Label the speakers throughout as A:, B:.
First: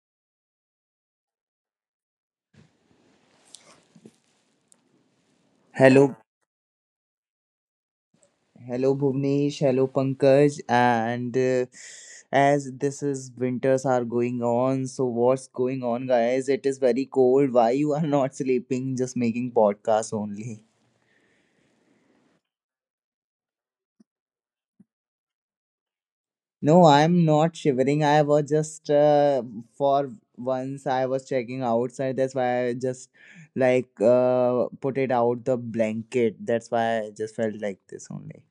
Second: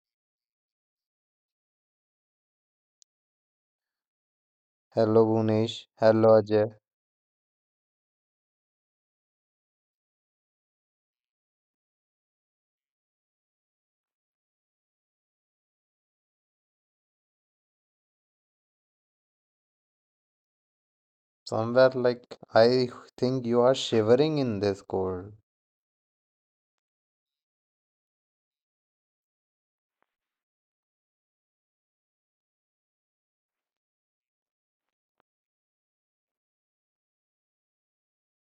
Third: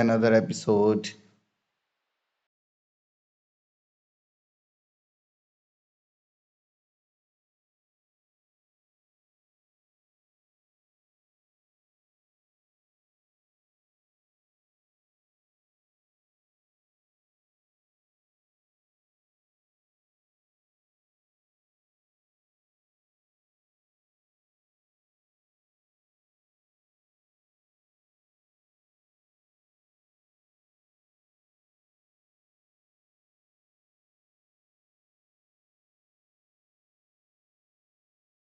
A: another episode.
B: Hello, Bhunesh.
C: Hello,
B: Hello, Ajay.
C: hello, Bhuvnesh, hello Pankaj, and as this is winters are going on, so what's going on, guys? It is very cold. Why you are not sleeping? Just making podcast only.
B: Somewhere like I think you are shivering in this cold.
C: No, I'm not shivering. I was just for once I was checking outside. That's why I just like put it out the blanket. That's why I just felt like this only.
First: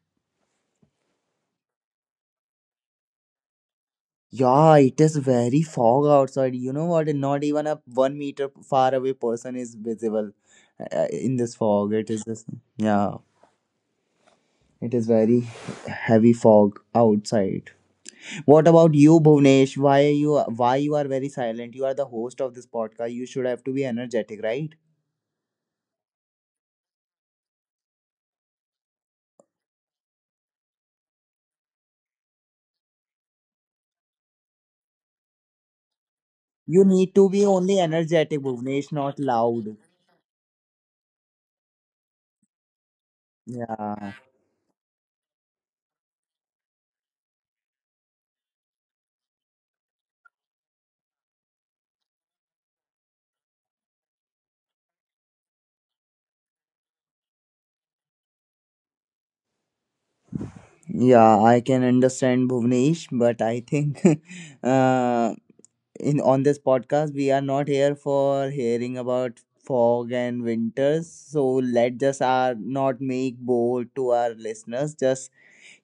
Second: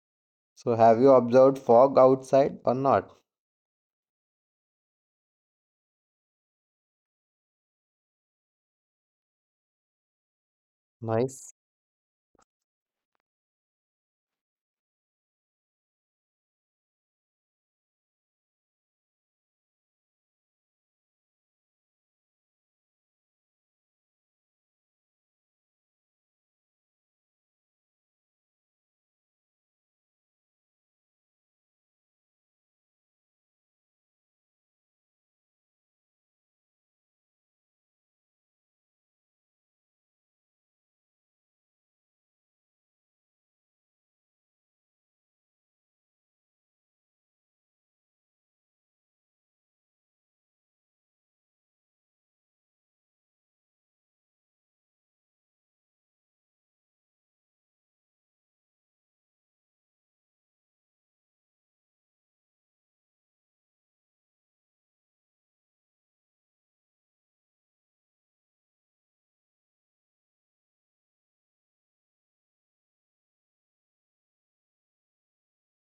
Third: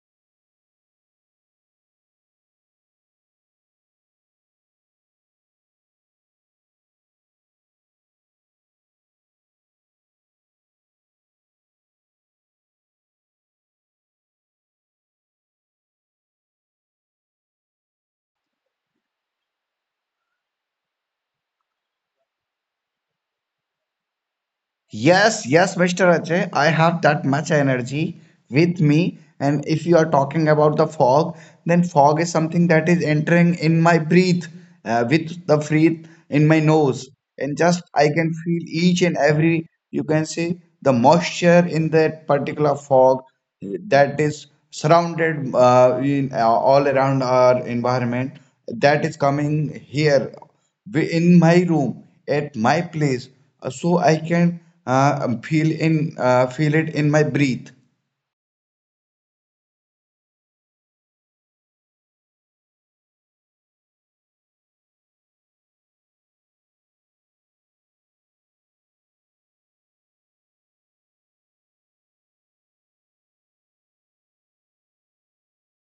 B: So, have you observed fog outside or not?
C: Yeah, it is very fog outside. You know what? Not even a 1 meter far away person is visible in this
B: Nice.
C: fog. It is this, yeah, it is very heavy fog outside. What about you, Bhuvnesh? Why you are very silent? You are the host of this podcast. You should have to be energetic, right?
A: Yes, yes, Mr. Ajay, I have that much energy with me. And if you are talking about the fog, then fog is something that is entering in my breath, with the breath in my
C: You
A: nose.
C: need to be
A: And
C: only
A: just I can
C: energetic,
A: feel
C: Bhuvnesh,
A: each and
C: not
A: every,
C: loud.
A: you can see the moisture in that particular fog
C: Yeah,
A: that is surrounded in, all around our environment that is coming here in my room at my place so I can feel in feel it in my breath.
C: yeah, I can understand Bhuvnesh, but I think uh, in on this podcast we are not here for hearing about fog and winters, so let just our not make bold to our listeners, just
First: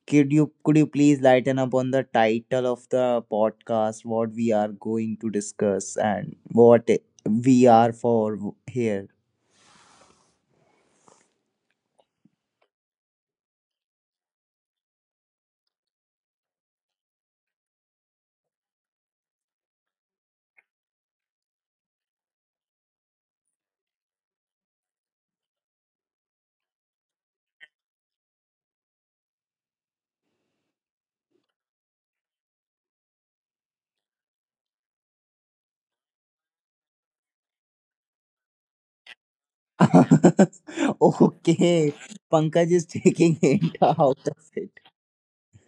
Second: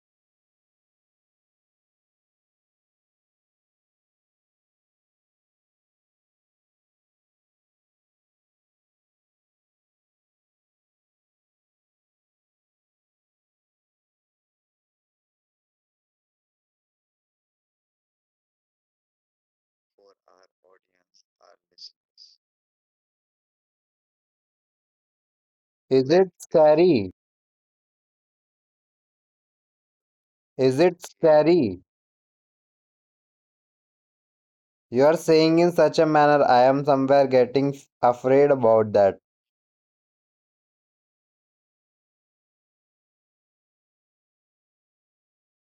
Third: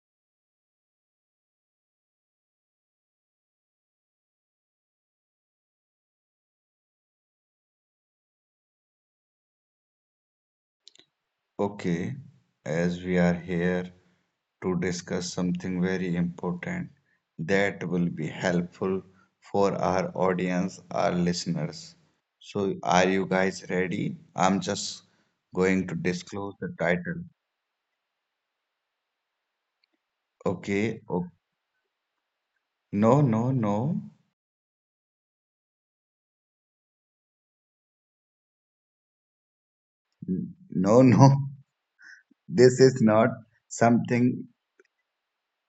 C: could you please lighten up on the title of the podcast, what we are going to discuss and what we are for here.
A: Okay, as we are here to discuss something very important that will be helpful for our audience, our listeners. So, are you guys ready? I'm just going to
B: Is it
A: disclose the
B: scary?
A: title.
B: Is it
A: Okay, oh,
B: scary?
A: no, no, no,
B: You are saying in such a manner, I am somewhere getting afraid about that.
A: no, no.
C: Okay, pankaj
A: This
C: is
A: is not
C: taking it out of
A: something,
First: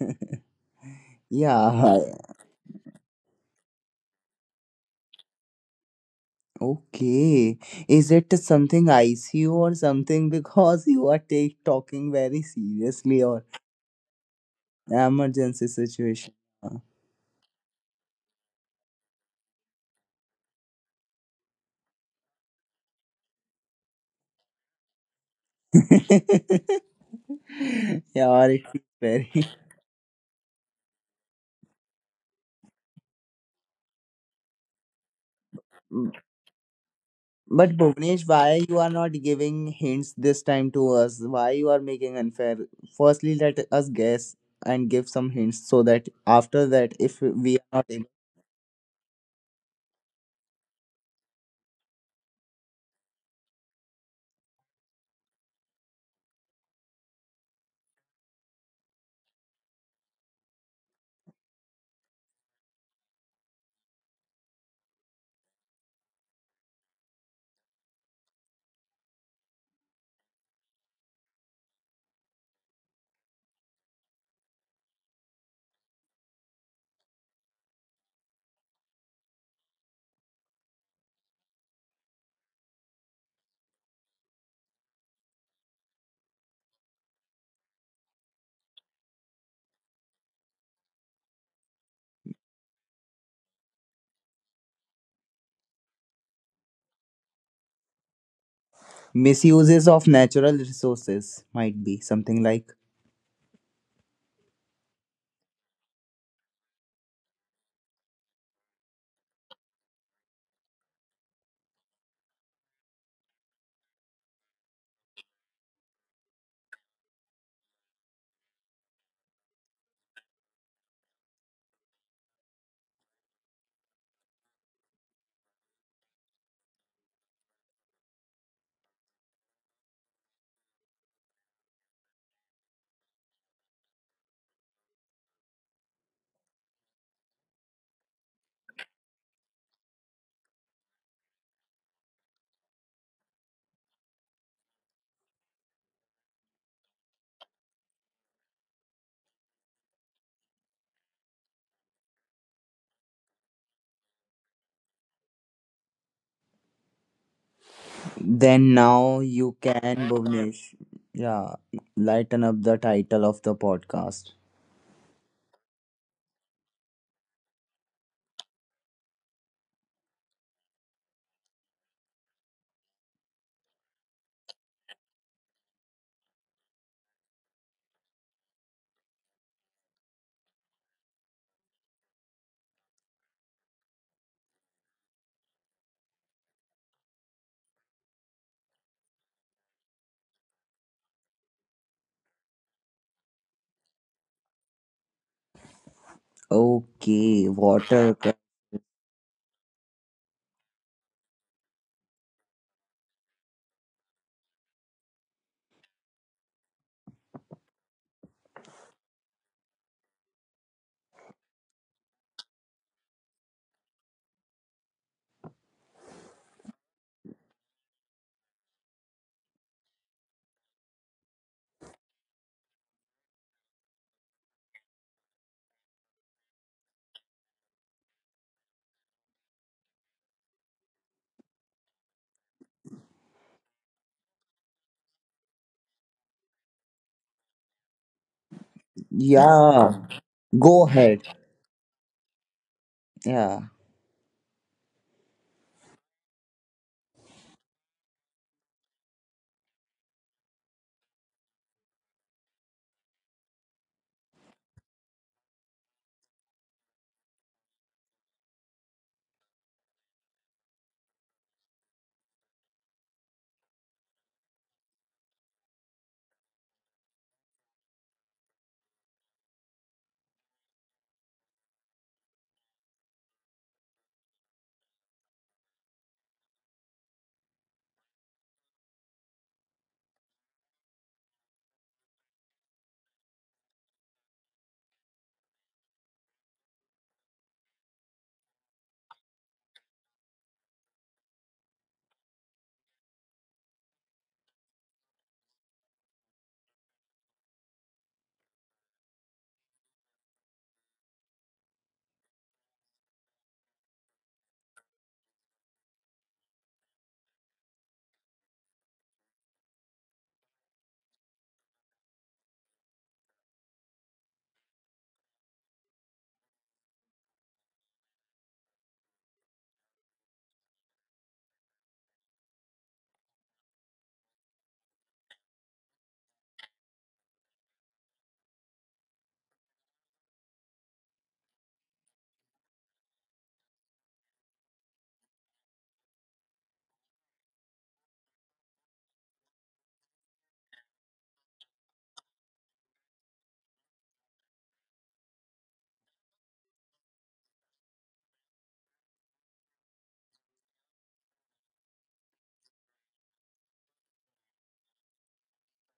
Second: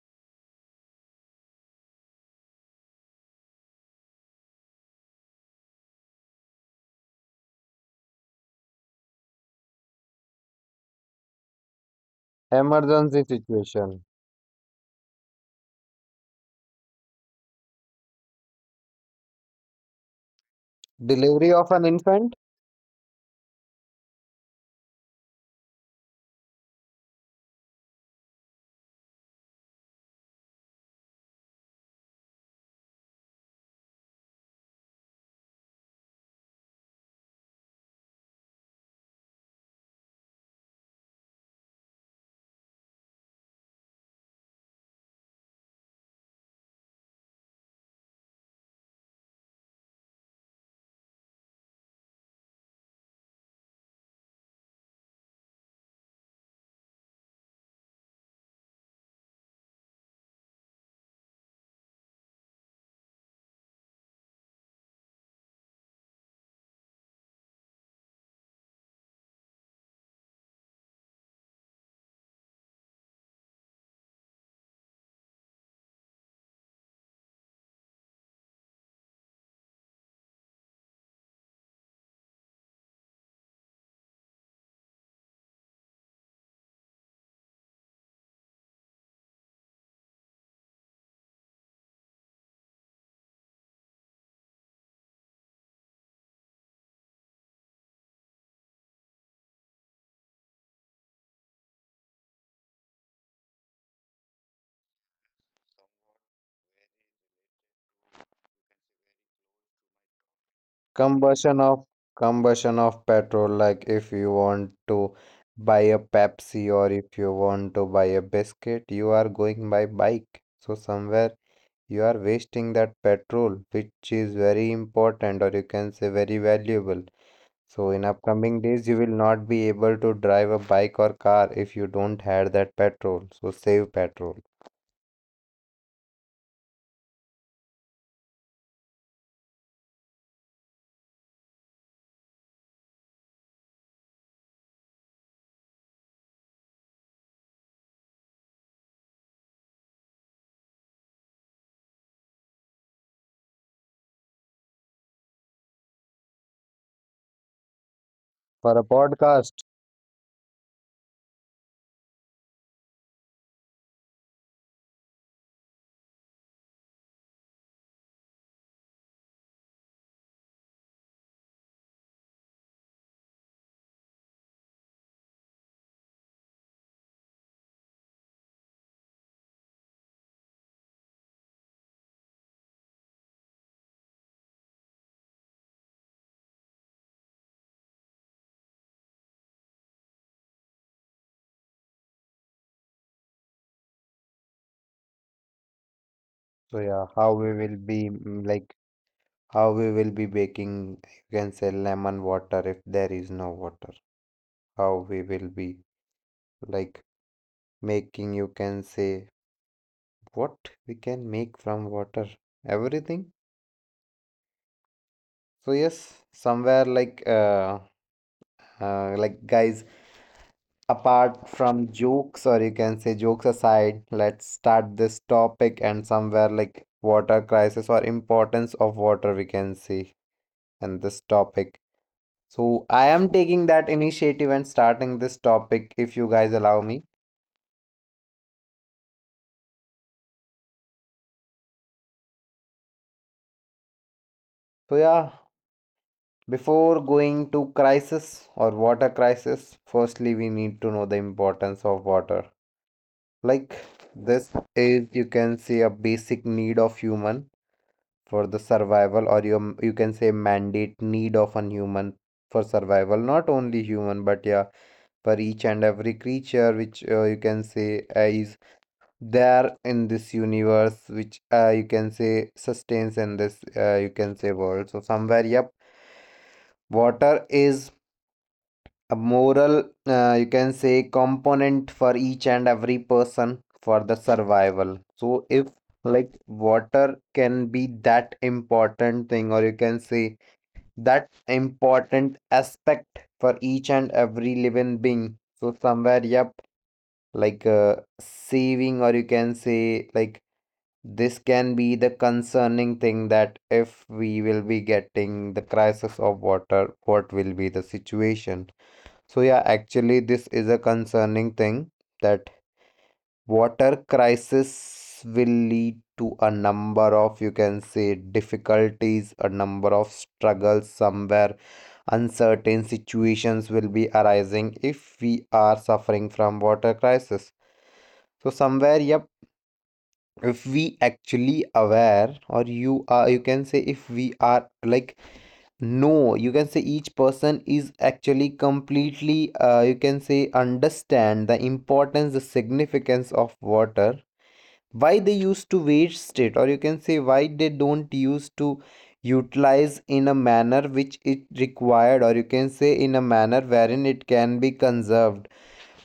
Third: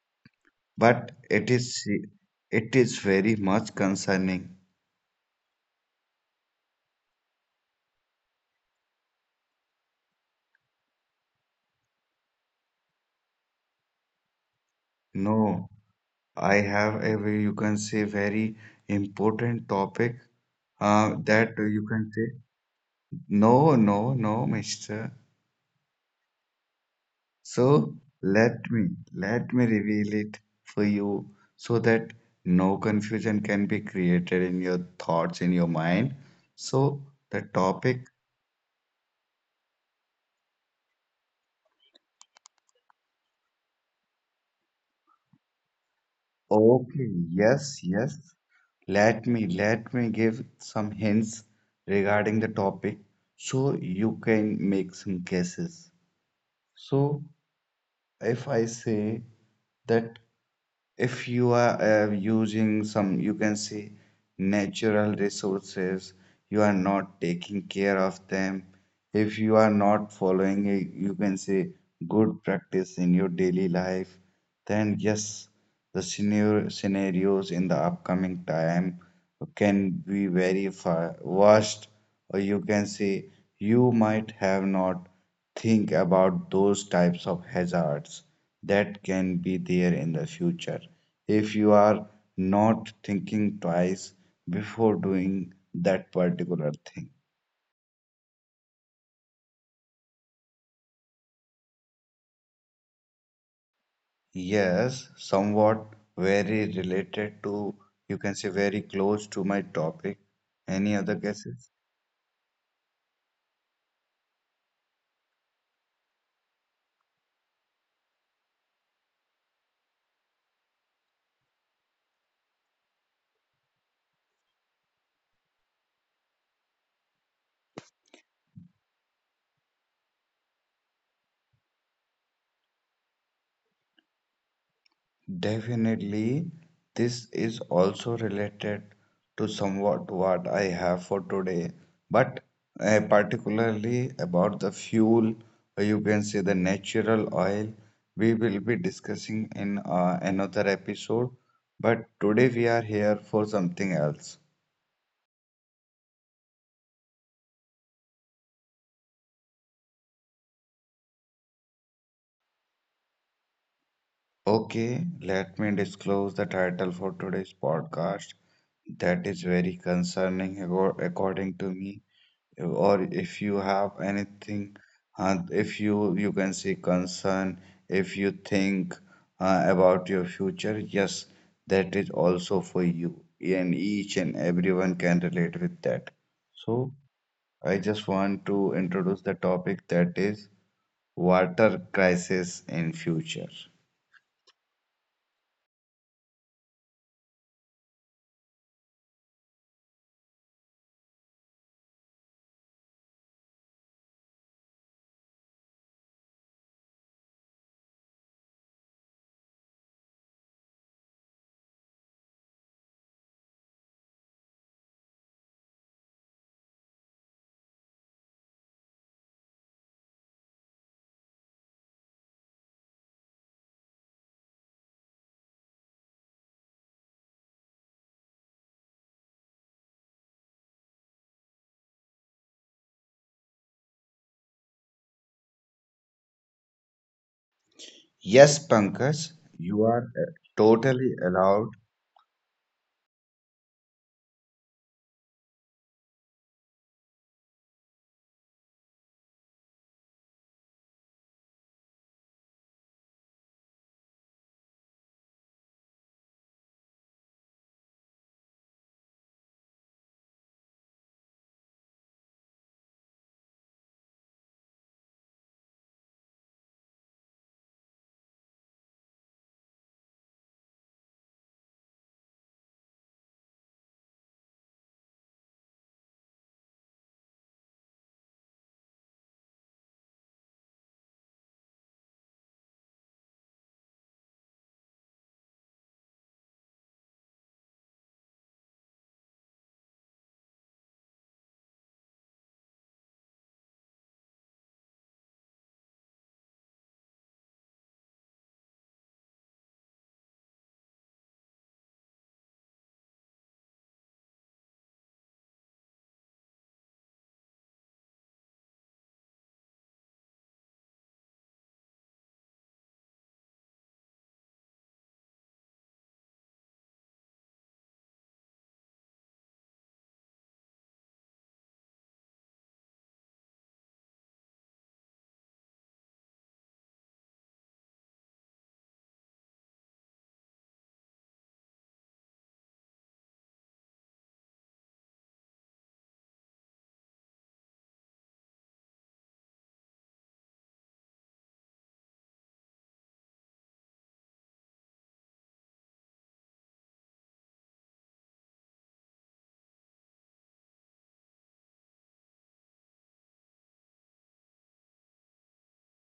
C: it.
A: but
C: Yeah.
A: it is very much concerning.
C: Okay. Is it something ICU or something because you are take talking very
B: Emergency
C: seriously or
B: situation.
C: emergency
A: No,
C: situation?
A: I have a very, you can say very important topic
B: Delivery
A: that
B: of an
A: you can say
B: infant?
A: no, no, no, mister. So
C: Yeah, or it
A: let
C: is
A: me
C: very.
A: let me reveal it for you so that no confusion can be created in your thoughts in your mind. So the
C: But
A: topic,
C: Bhuvnesh, why you are not giving hints this time to us? Why you are making unfair? Firstly, let us guess and give some hints so that after that,
A: okay,
C: if we are
A: yes,
C: not able,
A: yes. Let me give some hints regarding the topic so you can make some guesses. So if I say that if you are using some, you can say, natural resources, you are not taking care of them, if you are not following a, you can say, good practice in your daily life, then yes, the scenarios in the upcoming time can be very far worst, or you can say you might have not think about those types of hazards that can be there in the future. If you are not thinking twice before doing that particular thing.
C: misuses of natural resources might be something like.
A: Yes, somewhat very related to, you can say very close to my topic. Any other
B: combustion
A: guesses?
B: of combustion of petrol, like if you want to buy a Pepsi or if you want to buy a biscuit, you are going by bike, so somewhere you are wasting that petrol which is very important, or you can say very valuable. So in upcoming days you will not be able to drive a bike or car if you don't have that petrol, so save petrol
A: Definitely, this is also related to somewhat what I have for today, but particularly about the fuel, or you can say the natural oil, we will be discussing in another episode. But today we are here for something else.
B: for
C: Then
B: a
C: now
B: podcast.
C: you can, Bhuvnesh. Yeah, lighten up the title of the podcast.
A: Okay, let me disclose the title for today's podcast. That is very concerning, according to me. Or if you have anything, if you, you can say, concern, if you think about your future, yes, that is also for you, and each and everyone can relate with that. So I just want to introduce the topic, that is water crisis in future.
B: So yeah, how we
C: Okay,
B: will be
C: water. cu-
B: like, how we will be baking, you can say, lemon water if there is no water. How we will be, like, making, you can say, what we can make from water, everything. So yes, somewhere like like, guys, apart from jokes, or you can say jokes aside, let's start this topic, and somewhere like water crisis or importance of water we can see in this topic. So I am taking that initiative and starting this topic if you guys allow me.
A: Yes, Pankaj, you
C: Yeah,
A: are
C: go
A: totally
C: ahead.
A: allowed.
C: Yeah.
B: So yeah, before going to crisis or water crisis, firstly we need to know the importance of water. Like, this is, you can say, a basic need of human for the survival, or you can say mandate need of an human for survival, not only human but yeah, for each and every creature which, you can say, is there in this universe which, you can say, sustains in this, you can say, world. So somewhere, yep, water is a moral, you can say, component for each and every person for the survival. So if, like, water can be that important thing, or you can say that important aspect, for each and every living being, so somewhere yep, like, saving, or you can say, like, this can be the concerning thing that if we will be getting the crisis of water, what will be the situation? So yeah, actually this is a concerning thing that water crisis will lead to a number of, you can say, difficulties, a number of struggles somewhere, uncertain situations will be arising if we are suffering from water crisis. So somewhere, yep, if we actually aware or you are, you can say, if we are like, no, you can say each person is actually completely, you can say, understand the importance, the significance of water, why they used to waste it, or you can say why they don't use to utilize in a manner which it required, or you can say in a manner wherein it can be conserved.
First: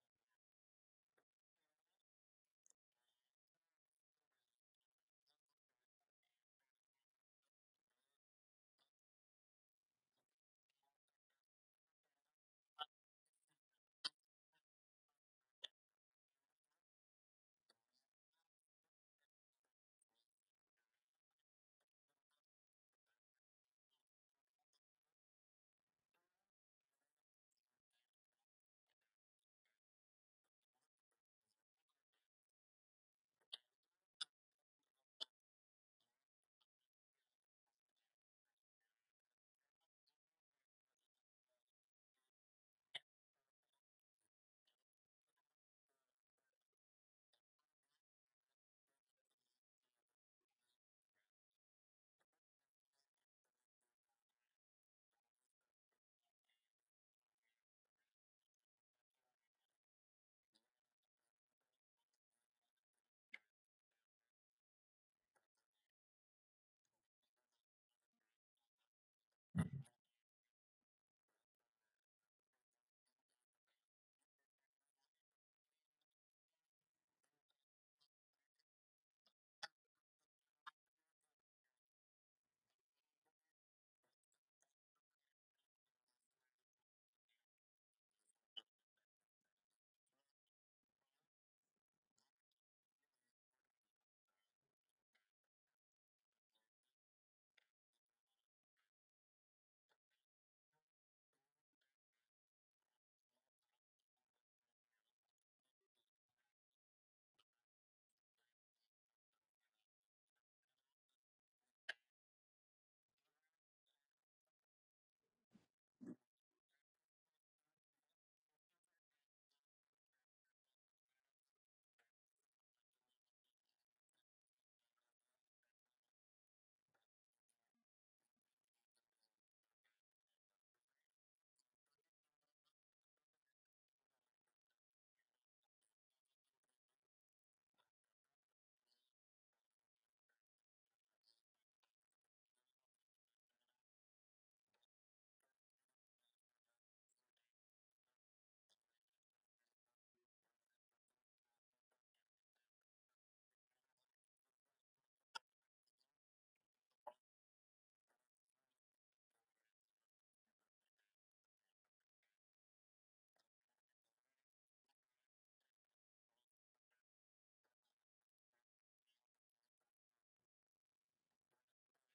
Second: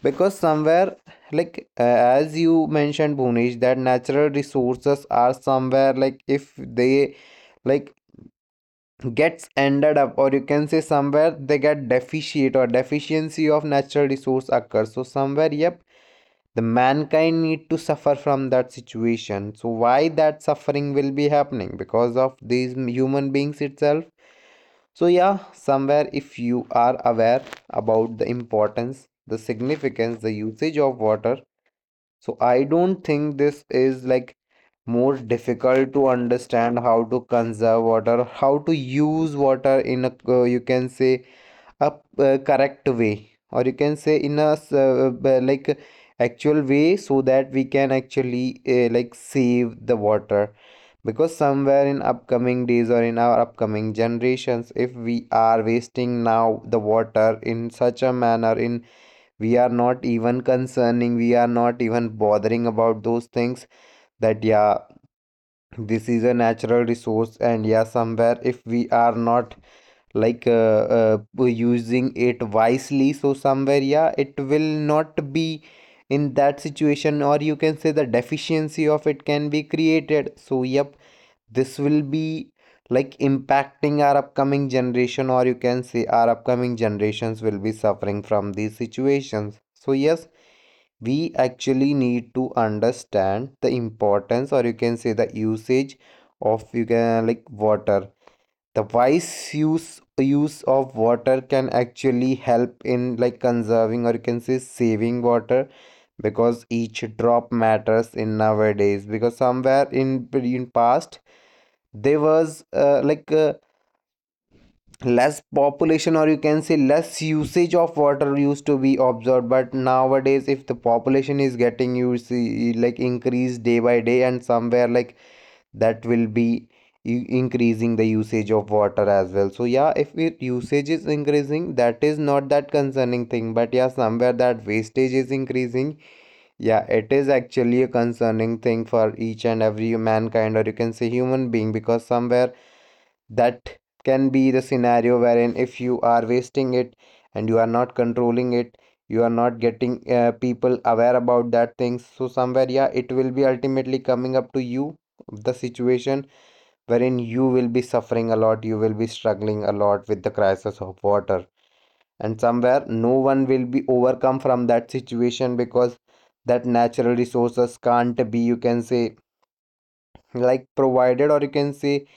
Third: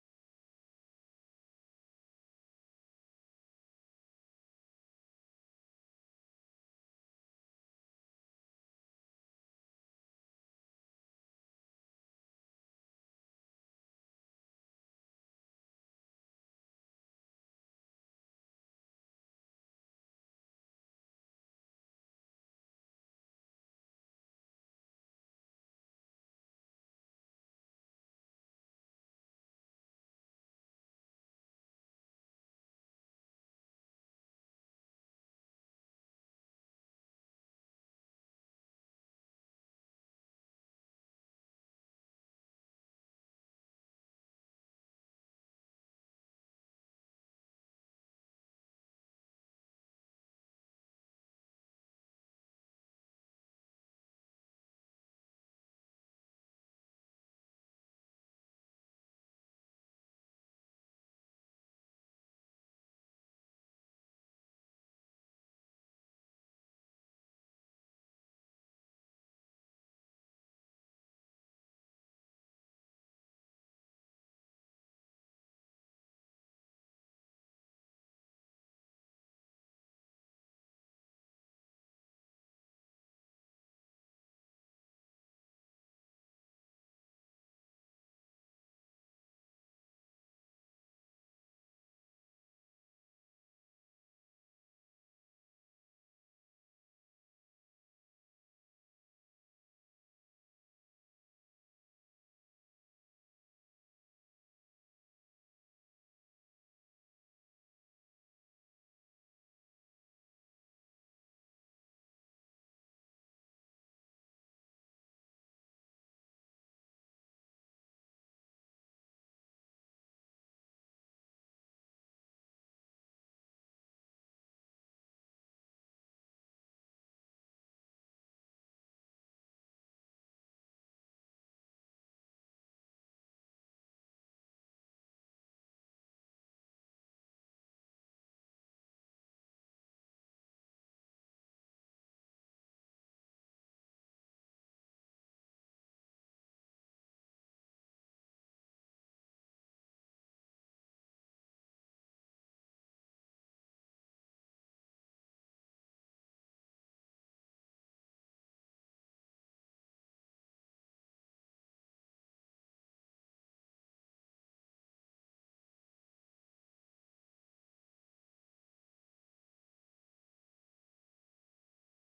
B: Because somewhere, like, as you mentioned, Bhunesh, that natural resources are somewhere like, if they, like, gets ended up, or you can say somewhere they get deficient, or deficiency of natural resource occurs, so somewhere yep, the mankind need to suffer from that situation. So why that suffering will be happening? Because of these human beings itself. So yeah, somewhere, if you are aware about the importance, the significance, the usage of water, so I don't think this is like more difficult to understand how to conserve water, how to use water in a, you can say, a correct way, or you can say in a, like, actual way, so that we can actually, like, save the water. Because somewhere in upcoming days or in our upcoming generations, if we are wasting now the water in such a manner, in we are not even concerning, we are not even bothering about those things, that yeah, this is a natural resource. And yeah, somewhere if we are not, like, using it wisely, so somewhere yeah, it will not be in that situation, or you can say the deficiency of it can be created. So yep, this will be, like, impacting our upcoming generation, or you can say our upcoming generations will be suffering from these situations. So yes, we actually need to understand the importance, or you can say the usage of, you can, like, water. The wise use of water can actually help in, like, conserving, or you can say saving water, because each drop matters in nowadays. Because somewhere in past, there was, like, less population, or you can say less usage of water used to be observed, but nowadays if the population is getting, you see, like increased day by day, and somewhere like, that will be increasing the usage of water as well. So yeah, if it usage is increasing, that is not that concerning thing, but yeah, somewhere that wastage is increasing, yeah, it is actually a concerning thing for each and every mankind, or you can say human being. Because somewhere that can be the scenario wherein if you are wasting it, and you are not controlling it, you are not getting, people aware about that things, so somewhere yeah, it will be ultimately coming up to you the situation wherein you will be suffering a lot, you will be struggling a lot with the crisis of water, and somewhere no one will be overcome from that situation. Because that natural resources can't be, you can say, like, provided, or you can say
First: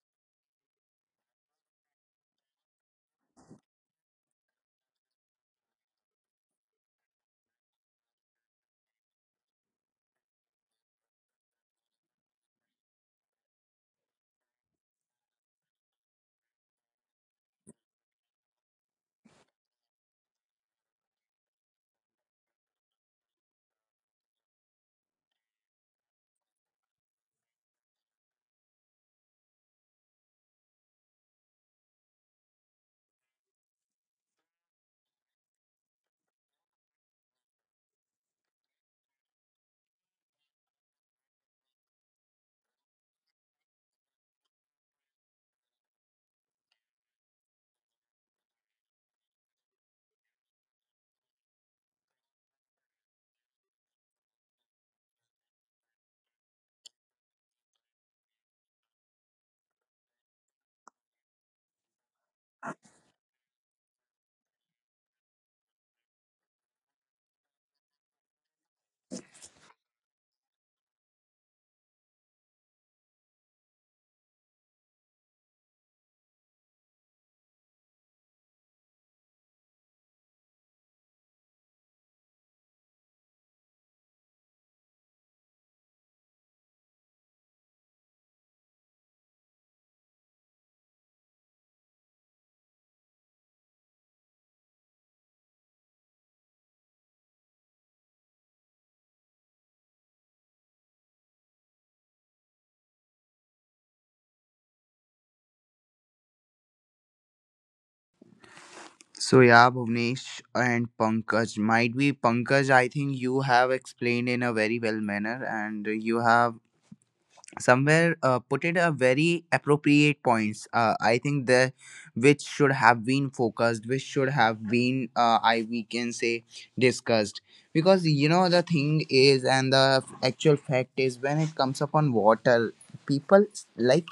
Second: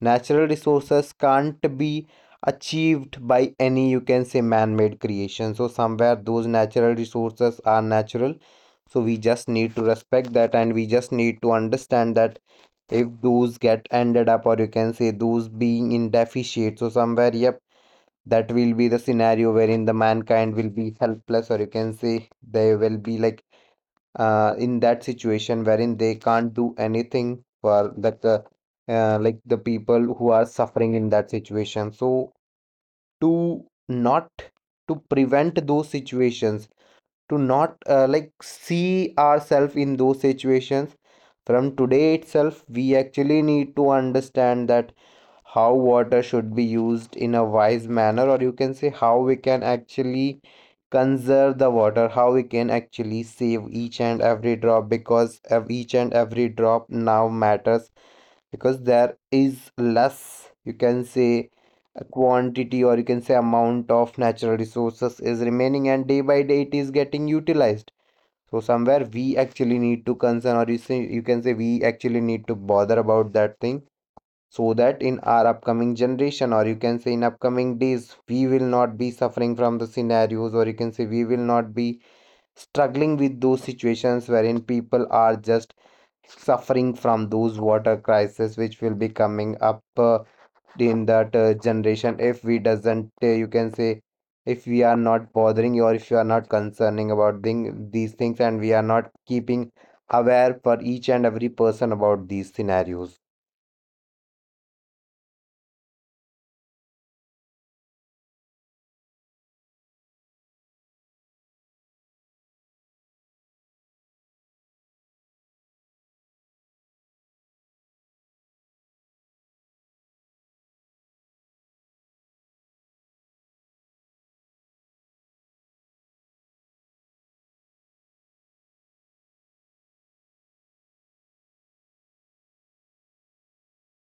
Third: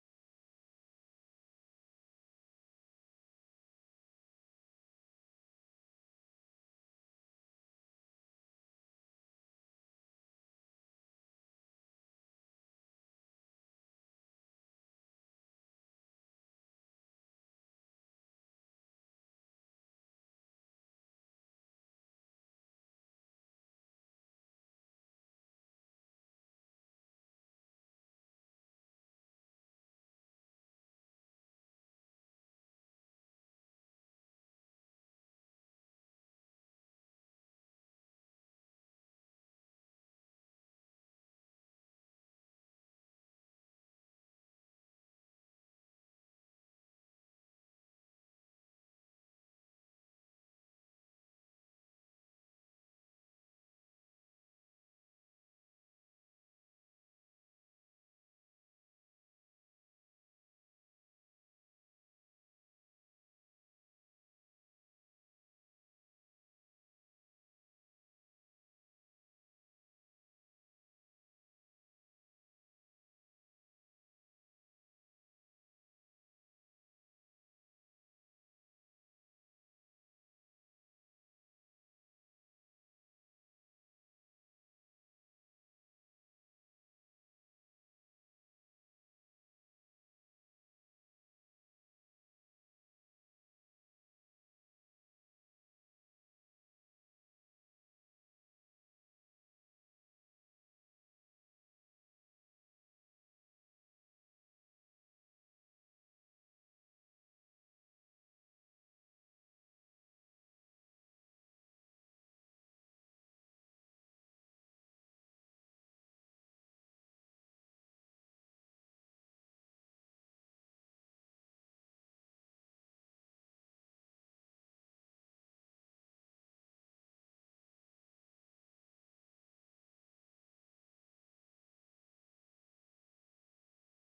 B: natural resources can't be achieved by any, you can say, man-made creation. So somewhere those natural resources are natural, so we just need to respect that, and we just need to understand that if those get ended up, or you can say those being in deficit, so somewhere yep, that will be the scenario wherein the mankind will be helpless, or you can say they will be like, in that situation wherein they can't do anything for like the people who are suffering in that situation. So to not, to prevent those situations, to not, like, see ourselves in those situations, from today itself we actually need to understand that how water should be used in a wise manner, or you can say how we can actually conserve the water, how we can actually save each and every drop, because each and every drop now matters. Because there is less, you can say, a quantity, or you can say amount of natural resources is remaining, and day by day it is getting utilized. So somewhere we actually need to concern, or you say, you can say we actually need to bother about that thing, so that in our upcoming generation, or you can say in upcoming days, we will not be suffering from the scenarios, or you can say we will not be struggling with those situations wherein people are just suffering from those water crises, which will be coming up, in that, generation if we doesn't, you can say, if we are not bothering, or if you are not concerning about thing, these things, and we are not keeping aware for each and every person about these scenarios.
C: So yeah, Bhuvnesh and Pankaj, might be Pankaj. I think you have explained in a very well manner, and you have somewhere put it a very appropriate points. I think the which should have been focused, which should have been I we can say discussed, because you know the thing is and the actual fact is, when it comes upon water, people like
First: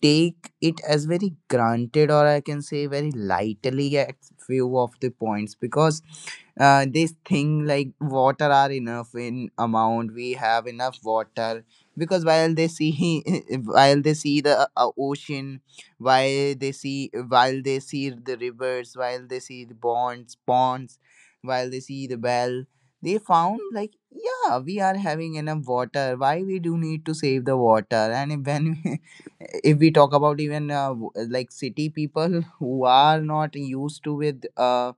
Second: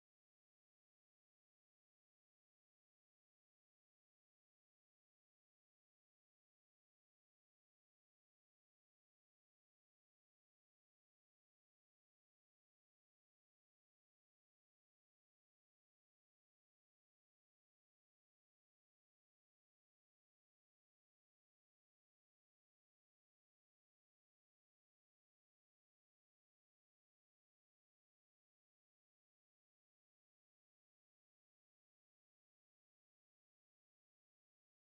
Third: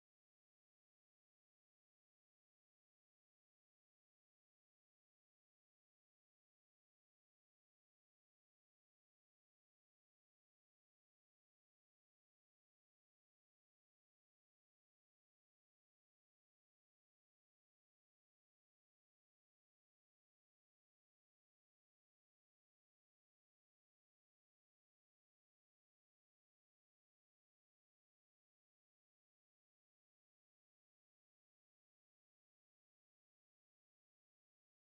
C: take it as very granted, or I can say very lightly at few of the points, because this thing like water are enough in amount, we have enough water. Because while they see while they see the ocean, while they see the rivers, while they see the bonds ponds, while they see the well, they found like, yeah, we are having enough water, why we do need to save the water? And when if we talk about even like city people who are not used to with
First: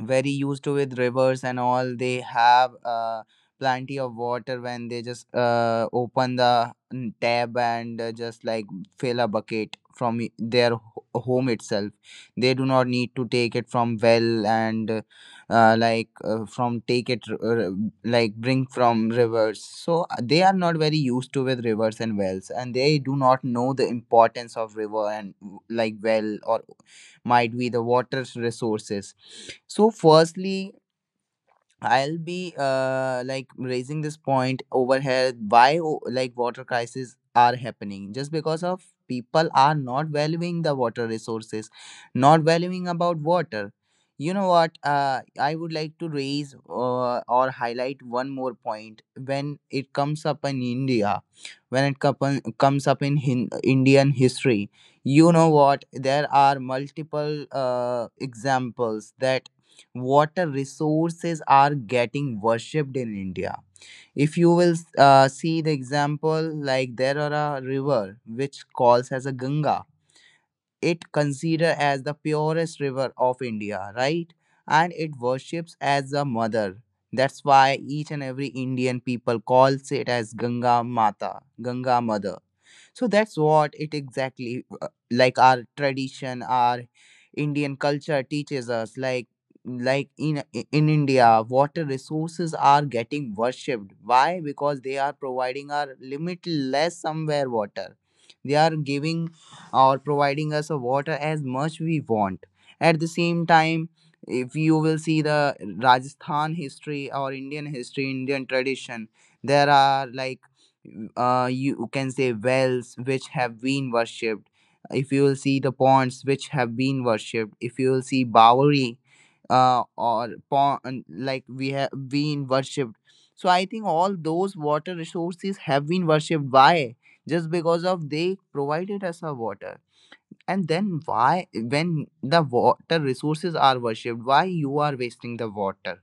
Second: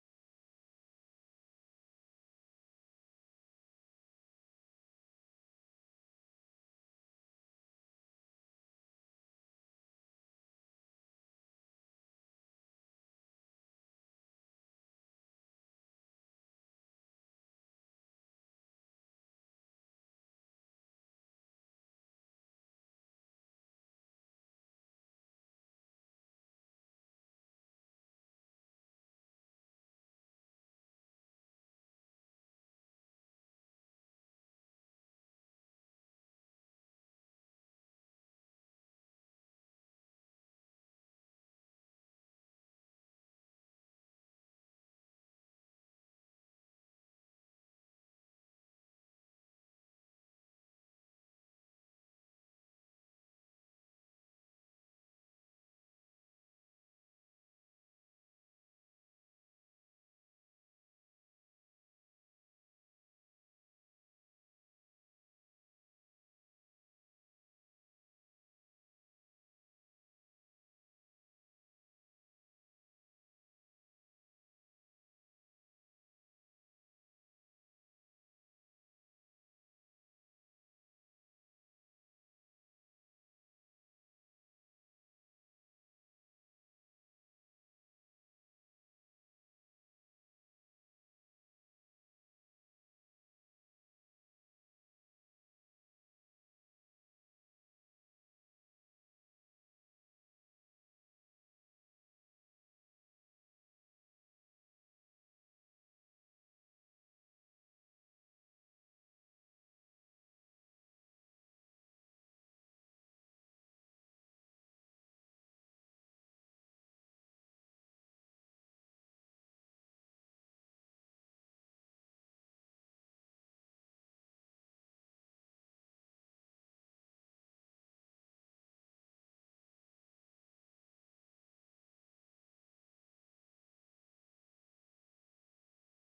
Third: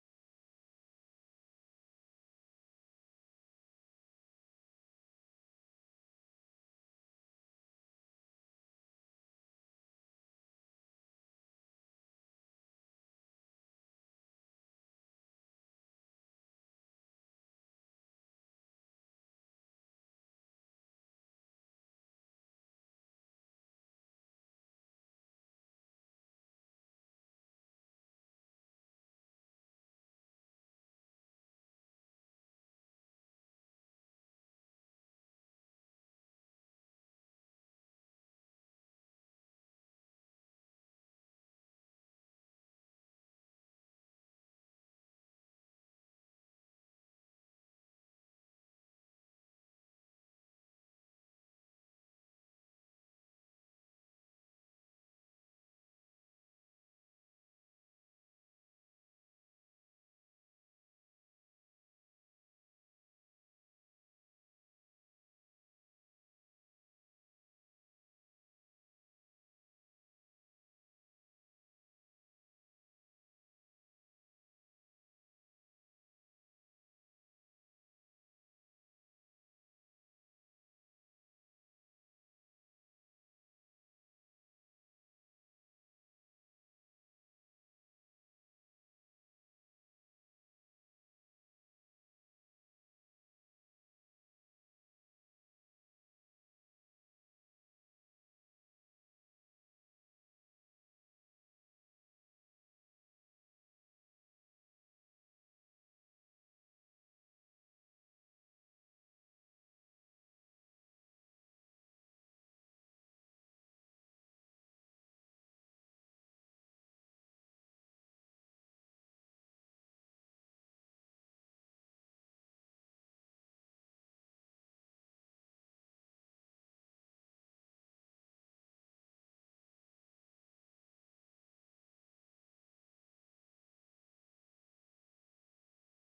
C: very used to with rivers and all, they have plenty of water. When they just open the tab and just like fill a bucket from their home itself, they do not need to take it from well, and like from take it like bring from rivers. So they are not very used to with rivers and wells, and they do not know the importance of river and like well or might be the water resources. So firstly, I'll be like raising this point over here, why like water crises are happening, just because of people are not valuing the water resources, not valuing about water. You know what, I would like to raise or highlight one more point. When it comes up in India, when it comes up in Indian history. You know what? There are multiple examples that water resources are getting worshipped in India. If you will see the example, like there are a river which calls as a Ganga. It considered as the purest river of India, right? And it worships as a mother. That's why each and every Indian people calls it as Ganga Mata, Ganga Mother. So that's what it exactly like our tradition, our Indian culture teaches us, like like in India water resources are getting worshipped. Why? Because they are providing our limitless somewhere water. They are giving or providing us a water as much we want. At the same time, if you will see the Rajasthan history or Indian history, Indian tradition, there are like you can say wells which have been worshipped, if you will see the ponds which have been worshipped, if you will see bowery or pond, like we have been worshipped. So I think all those water resources have been worshipped. Why? Just because of they provided us our water. And then why, when the water resources are worshipped, why you are wasting the water?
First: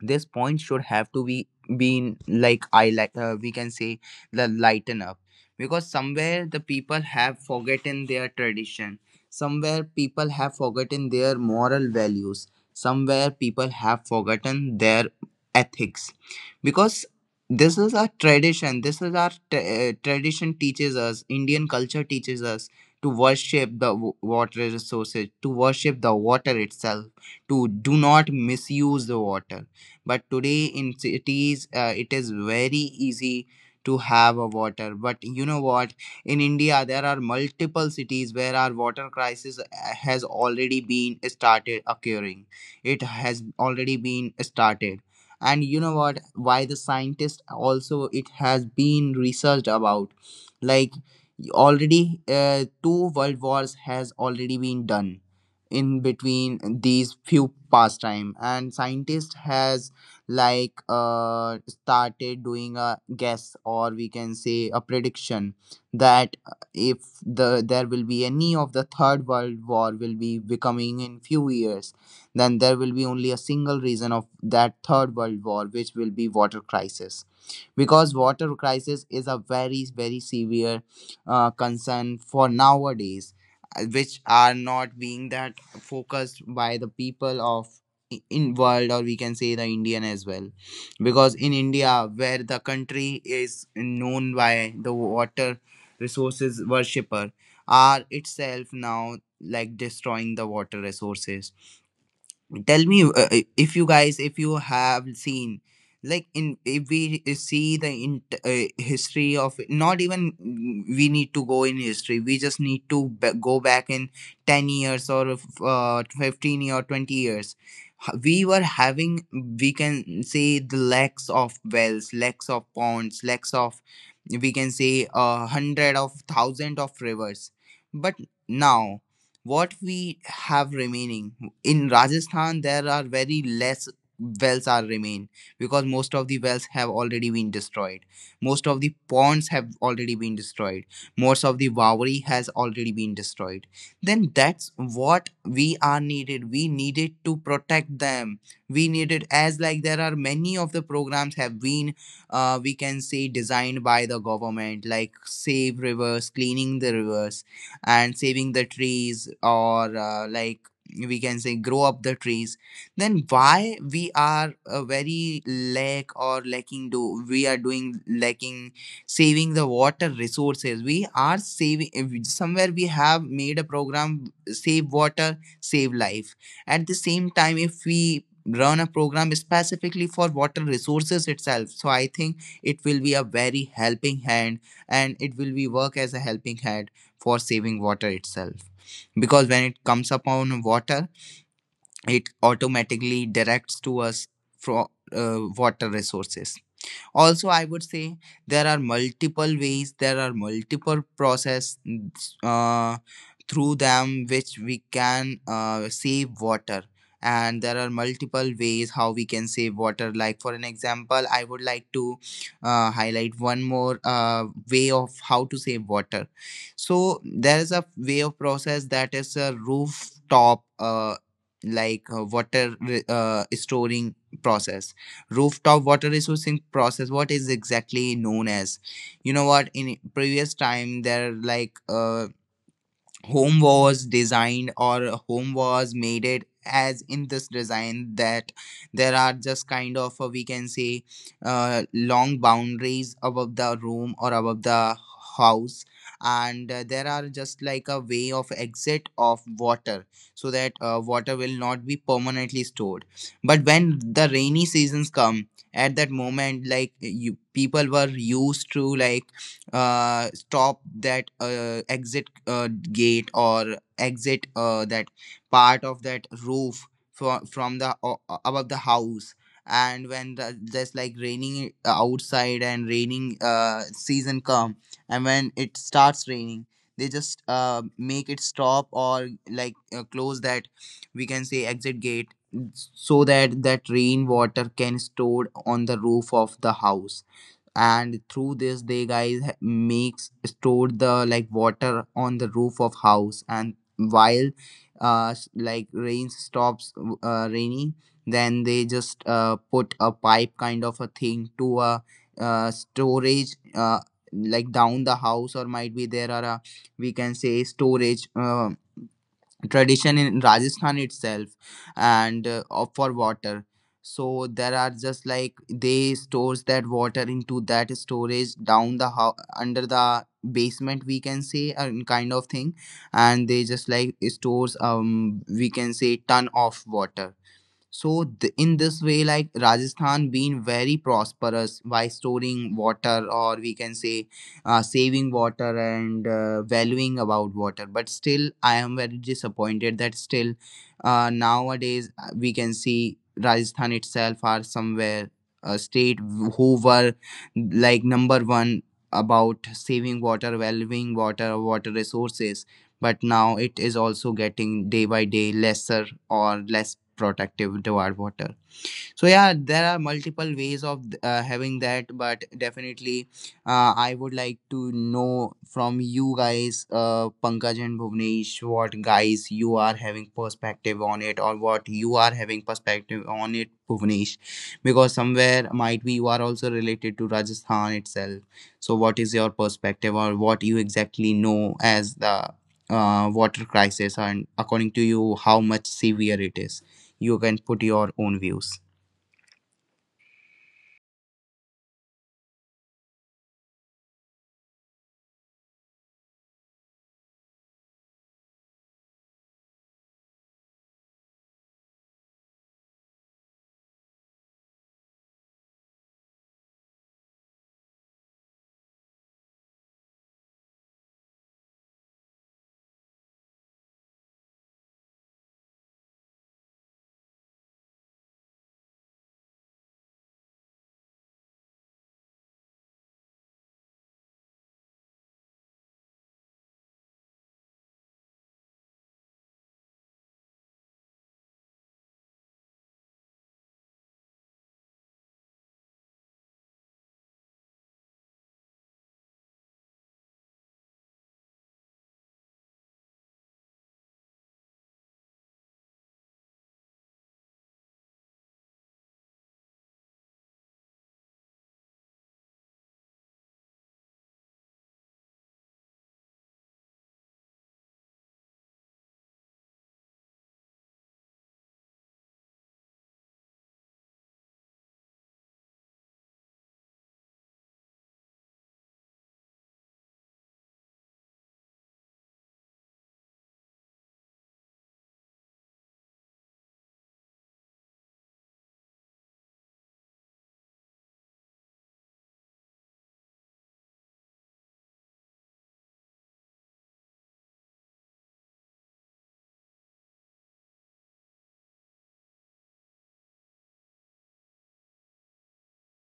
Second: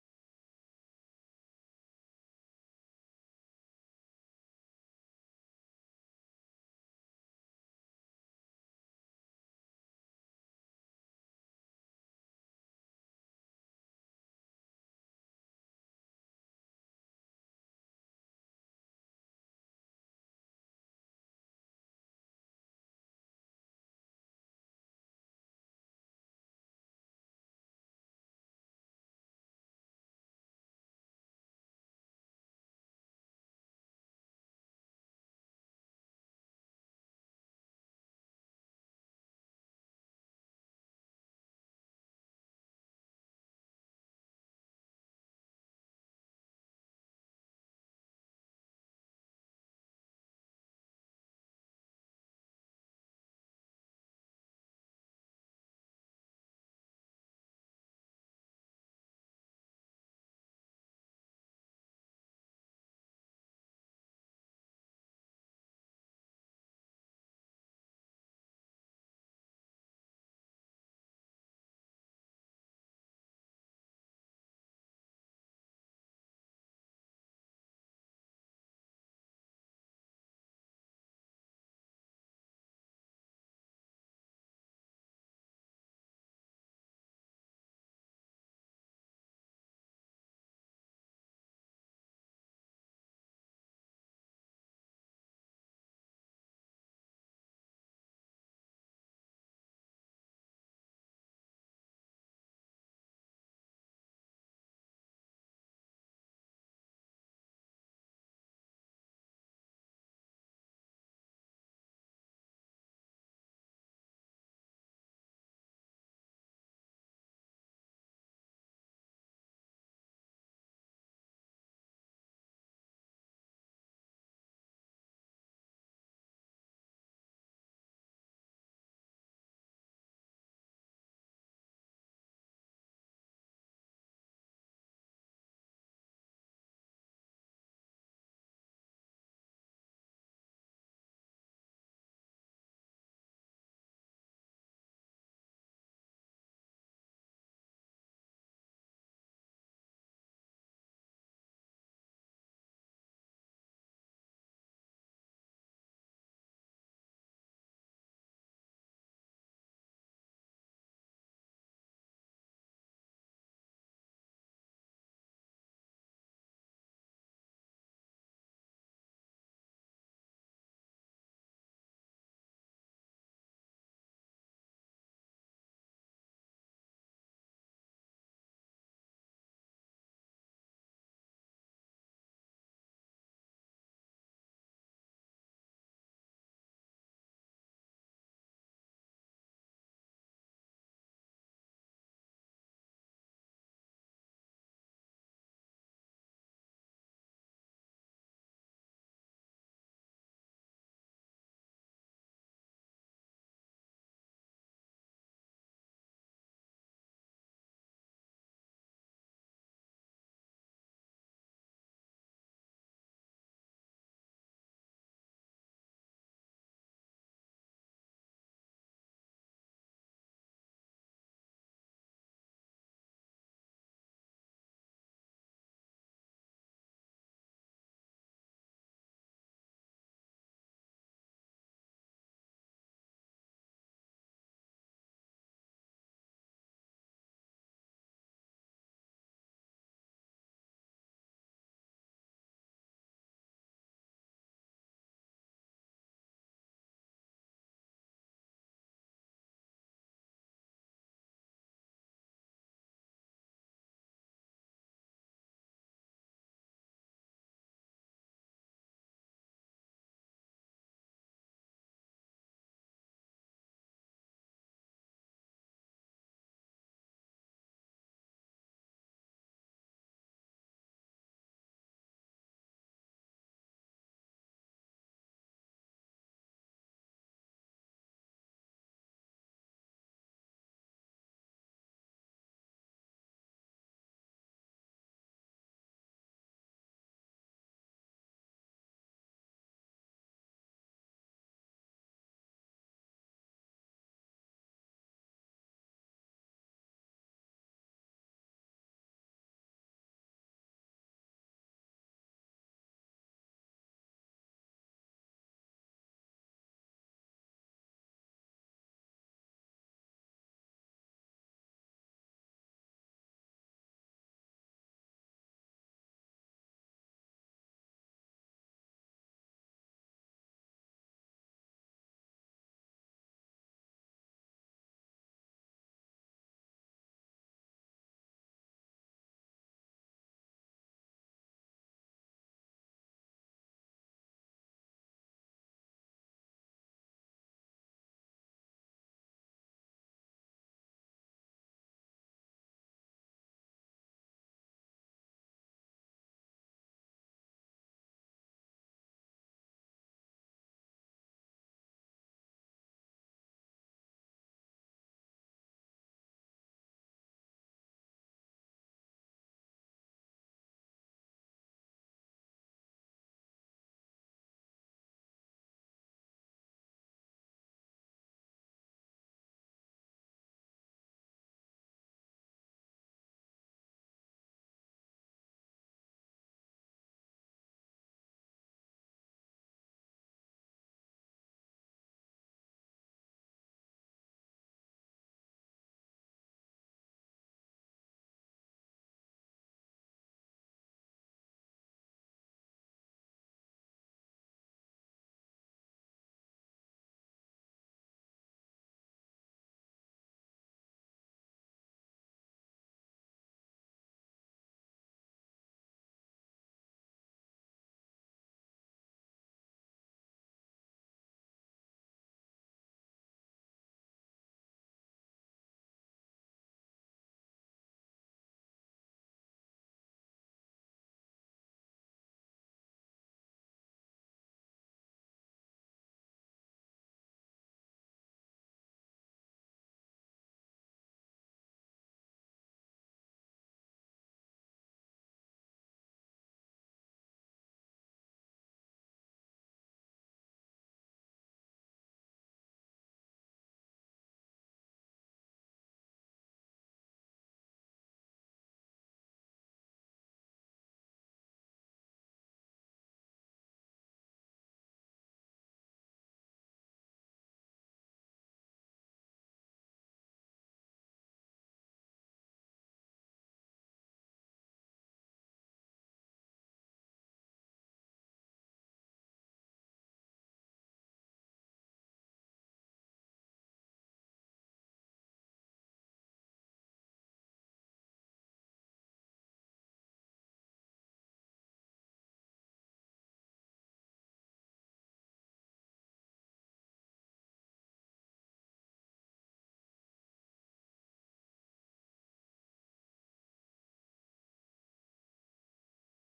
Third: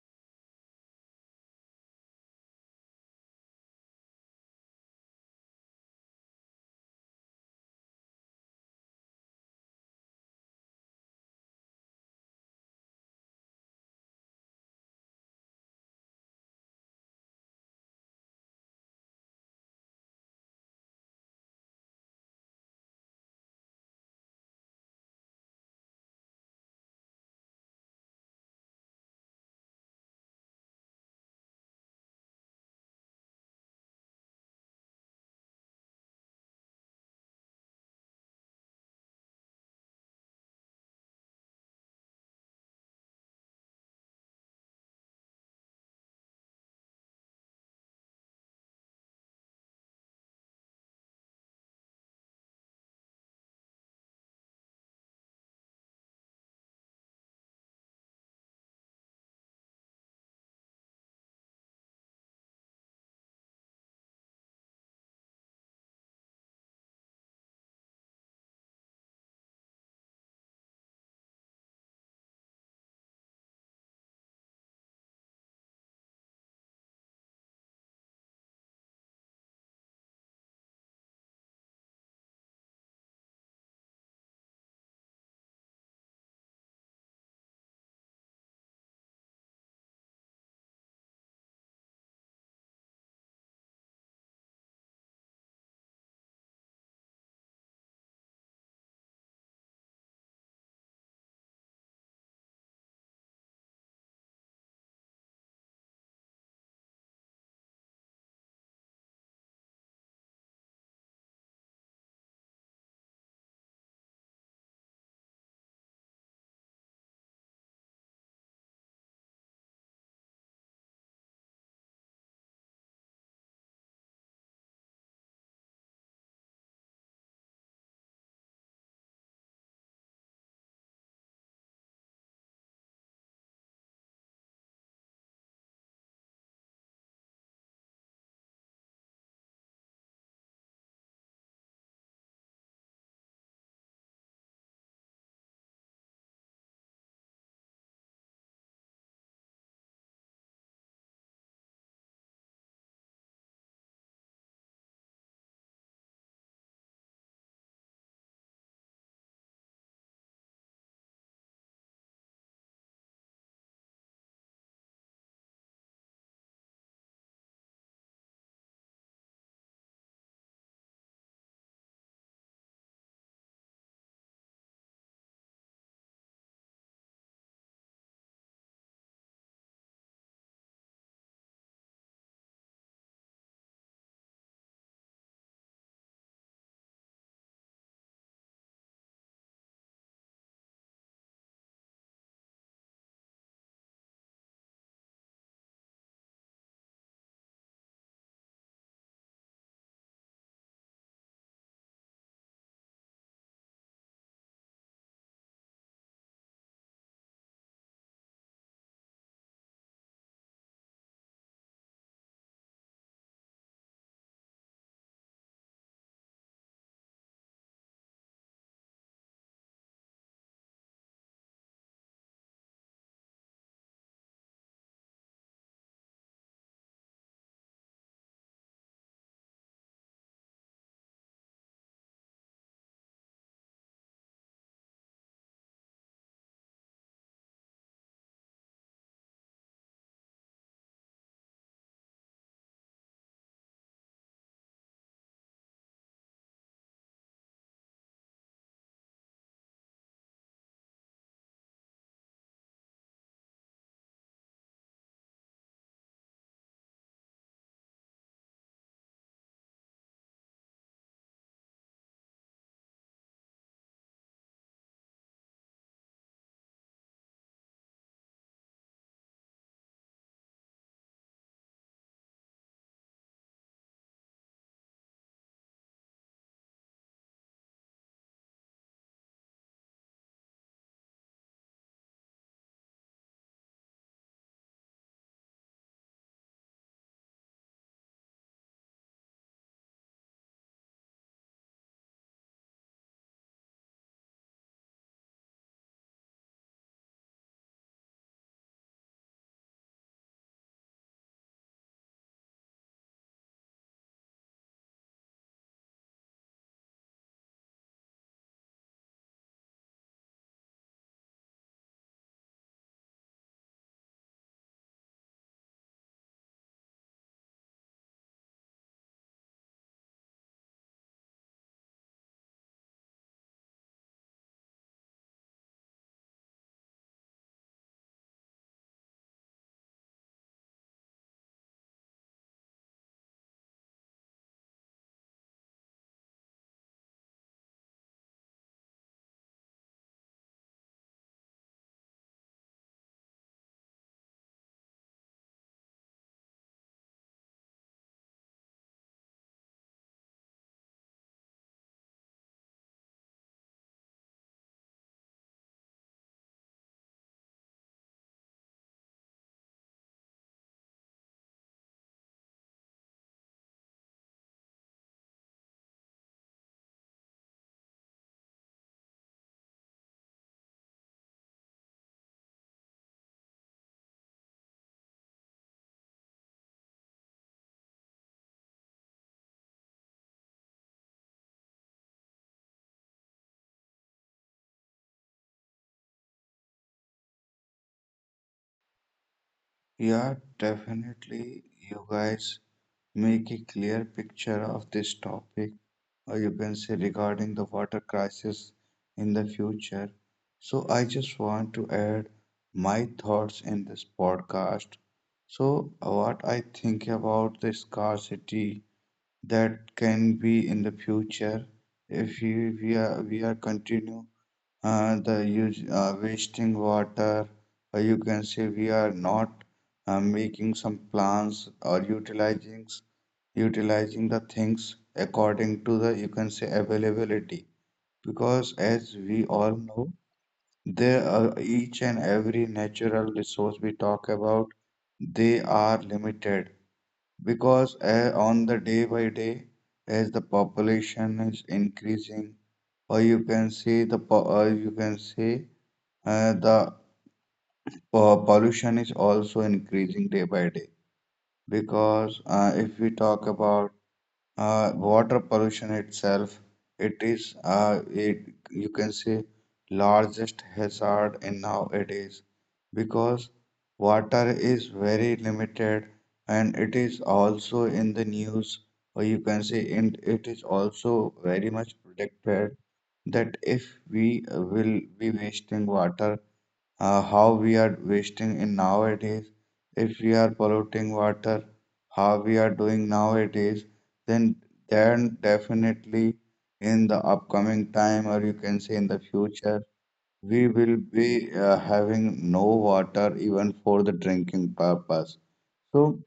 C: This point should have to be been like, I like we can say, the lighten up, because somewhere the people have forgotten their tradition, somewhere people have forgotten their moral values, somewhere people have forgotten their ethics. Because this is our tradition, this is our tradition teaches us, Indian culture teaches us to worship the water resources, to worship the water itself, to do not misuse the water. But today in cities it is very easy to have a water. But you know what, in India there are multiple cities where our water crisis has already been started occurring. It has already been started. And you know what, why the scientists also, it has been researched about, like already two world wars has already been done in between these few pastime, and scientists has like started doing a guess, or we can say a prediction, that if there will be any of the third world war will be becoming in few years, then there will be only a single reason of that third world war, which will be water crisis. Because water crisis is a very very severe concern for nowadays, which are not being that focused by the people of in world, or we can say the Indian as well. Because in India, where the country is known by the water resources worshipper, are itself now like destroying the water resources. Tell me if you guys, if you have seen, like in, if we see the in, history of, not even we need to go in history, we just need to go back in 10 years or 15 or 20 years. H- we were having, we can say, the lacks of wells, lacks of ponds, lacks of, we can say a hundred of thousand of rivers. But now what we have remaining, in Rajasthan there are very less wells are remain, because most of the wells have already been destroyed, most of the ponds have already been destroyed, most of the wauri has already been destroyed. Then that's what we are needed, we needed to protect them. We needed, as like there are many of the programs have been we can say designed by the government, like save rivers, cleaning the rivers, and saving the trees, or like we can say grow up the trees. Then why we are very lack or lacking, do we are doing lacking saving the water resources? We are saving, if somewhere we have made a program save water save life. At the same time, if we run a program specifically for water resources itself, so I think it will be a very helping hand, and it will be work as a helping hand for saving water itself. Because when it comes upon water, it automatically directs to us for water resources. Also I would say, there are multiple ways, there are multiple process, uh, through them which we can save water. And there are multiple ways how we can save water. Like for an example, I would like to highlight one more way of how to save water. So there is a way of process, that is a rooftop like water storing process. Rooftop water resourcing process, what is exactly known as. You know what, in previous time there, like home was designed, or home was made it as in this design, that there are just kind of we can say long boundaries above the room or above the house, and there are just like a way of exit of water, so that water will not be permanently stored. But when the rainy seasons come, at that moment, like you people were used to, like stop that exit gate, or exit that part of that roof, from the above the house. And when the, just like raining outside, and raining season come, and when it starts raining, they just make it stop, or like close that, we can say, exit gate, so that that rain water can stored on the roof of the house. And through this they guys makes stored the, like, water on the roof of house. And while like rain stops raining, then they just put a pipe kind of a thing to a storage like down the house, or might be there are a, we can say, storage tradition in Rajasthan itself, and for water. So there are just like they stores that water into that storage down the under the basement, we can say, and kind of thing. And they just like stores we can say ton of water. So in this way, like Rajasthan being very prosperous by storing water, or we can say, saving water and valuing about water. But still, I am very disappointed that still, nowadays we can see Rajasthan itself are somewhere a state who were like number one about saving water, valuing water, water resources. But now it is also getting day by day lesser, or less protective toward water. So yeah, there are multiple ways of having that. But definitely I would like to know from you guys, Pankaj and Bhuvnesh, what guys you are having perspective on it, or what you are having perspective on it, Bhuvnesh? Because somewhere might be you are also related to Rajasthan itself, so what is your perspective, or what you exactly know as the water crisis, and according to you how much severe it is? You can put your own views.
A: Yeah, definitely. You guys make a clear picture of this topic, or you can say regarding the water crisis in the future. So, I just want to add my thoughts in this podcast. So, what I think about the scarcity that can be in the future if we are continue the use wasting water, or you can say we are not making some plans or utilizing the things according to the, you can say, availability, because as we all know there are each and every natural resource we talk about, they are limited, because on the day by day, as the population is increasing, or you can say the po- or you can say the pollution is also increasing day by day, because if we talk about water pollution itself, it is it, you can say, largest hazard in nowadays, because water is very limited, and it is also in the news, or you can say, and it is also very much predicted that if we will be wasting water how we are wasting in nowadays, if we are polluting water how we are doing nowadays, then then definitely in the upcoming time, or you can say in the future, we will be having no water even for the drinking purpose. So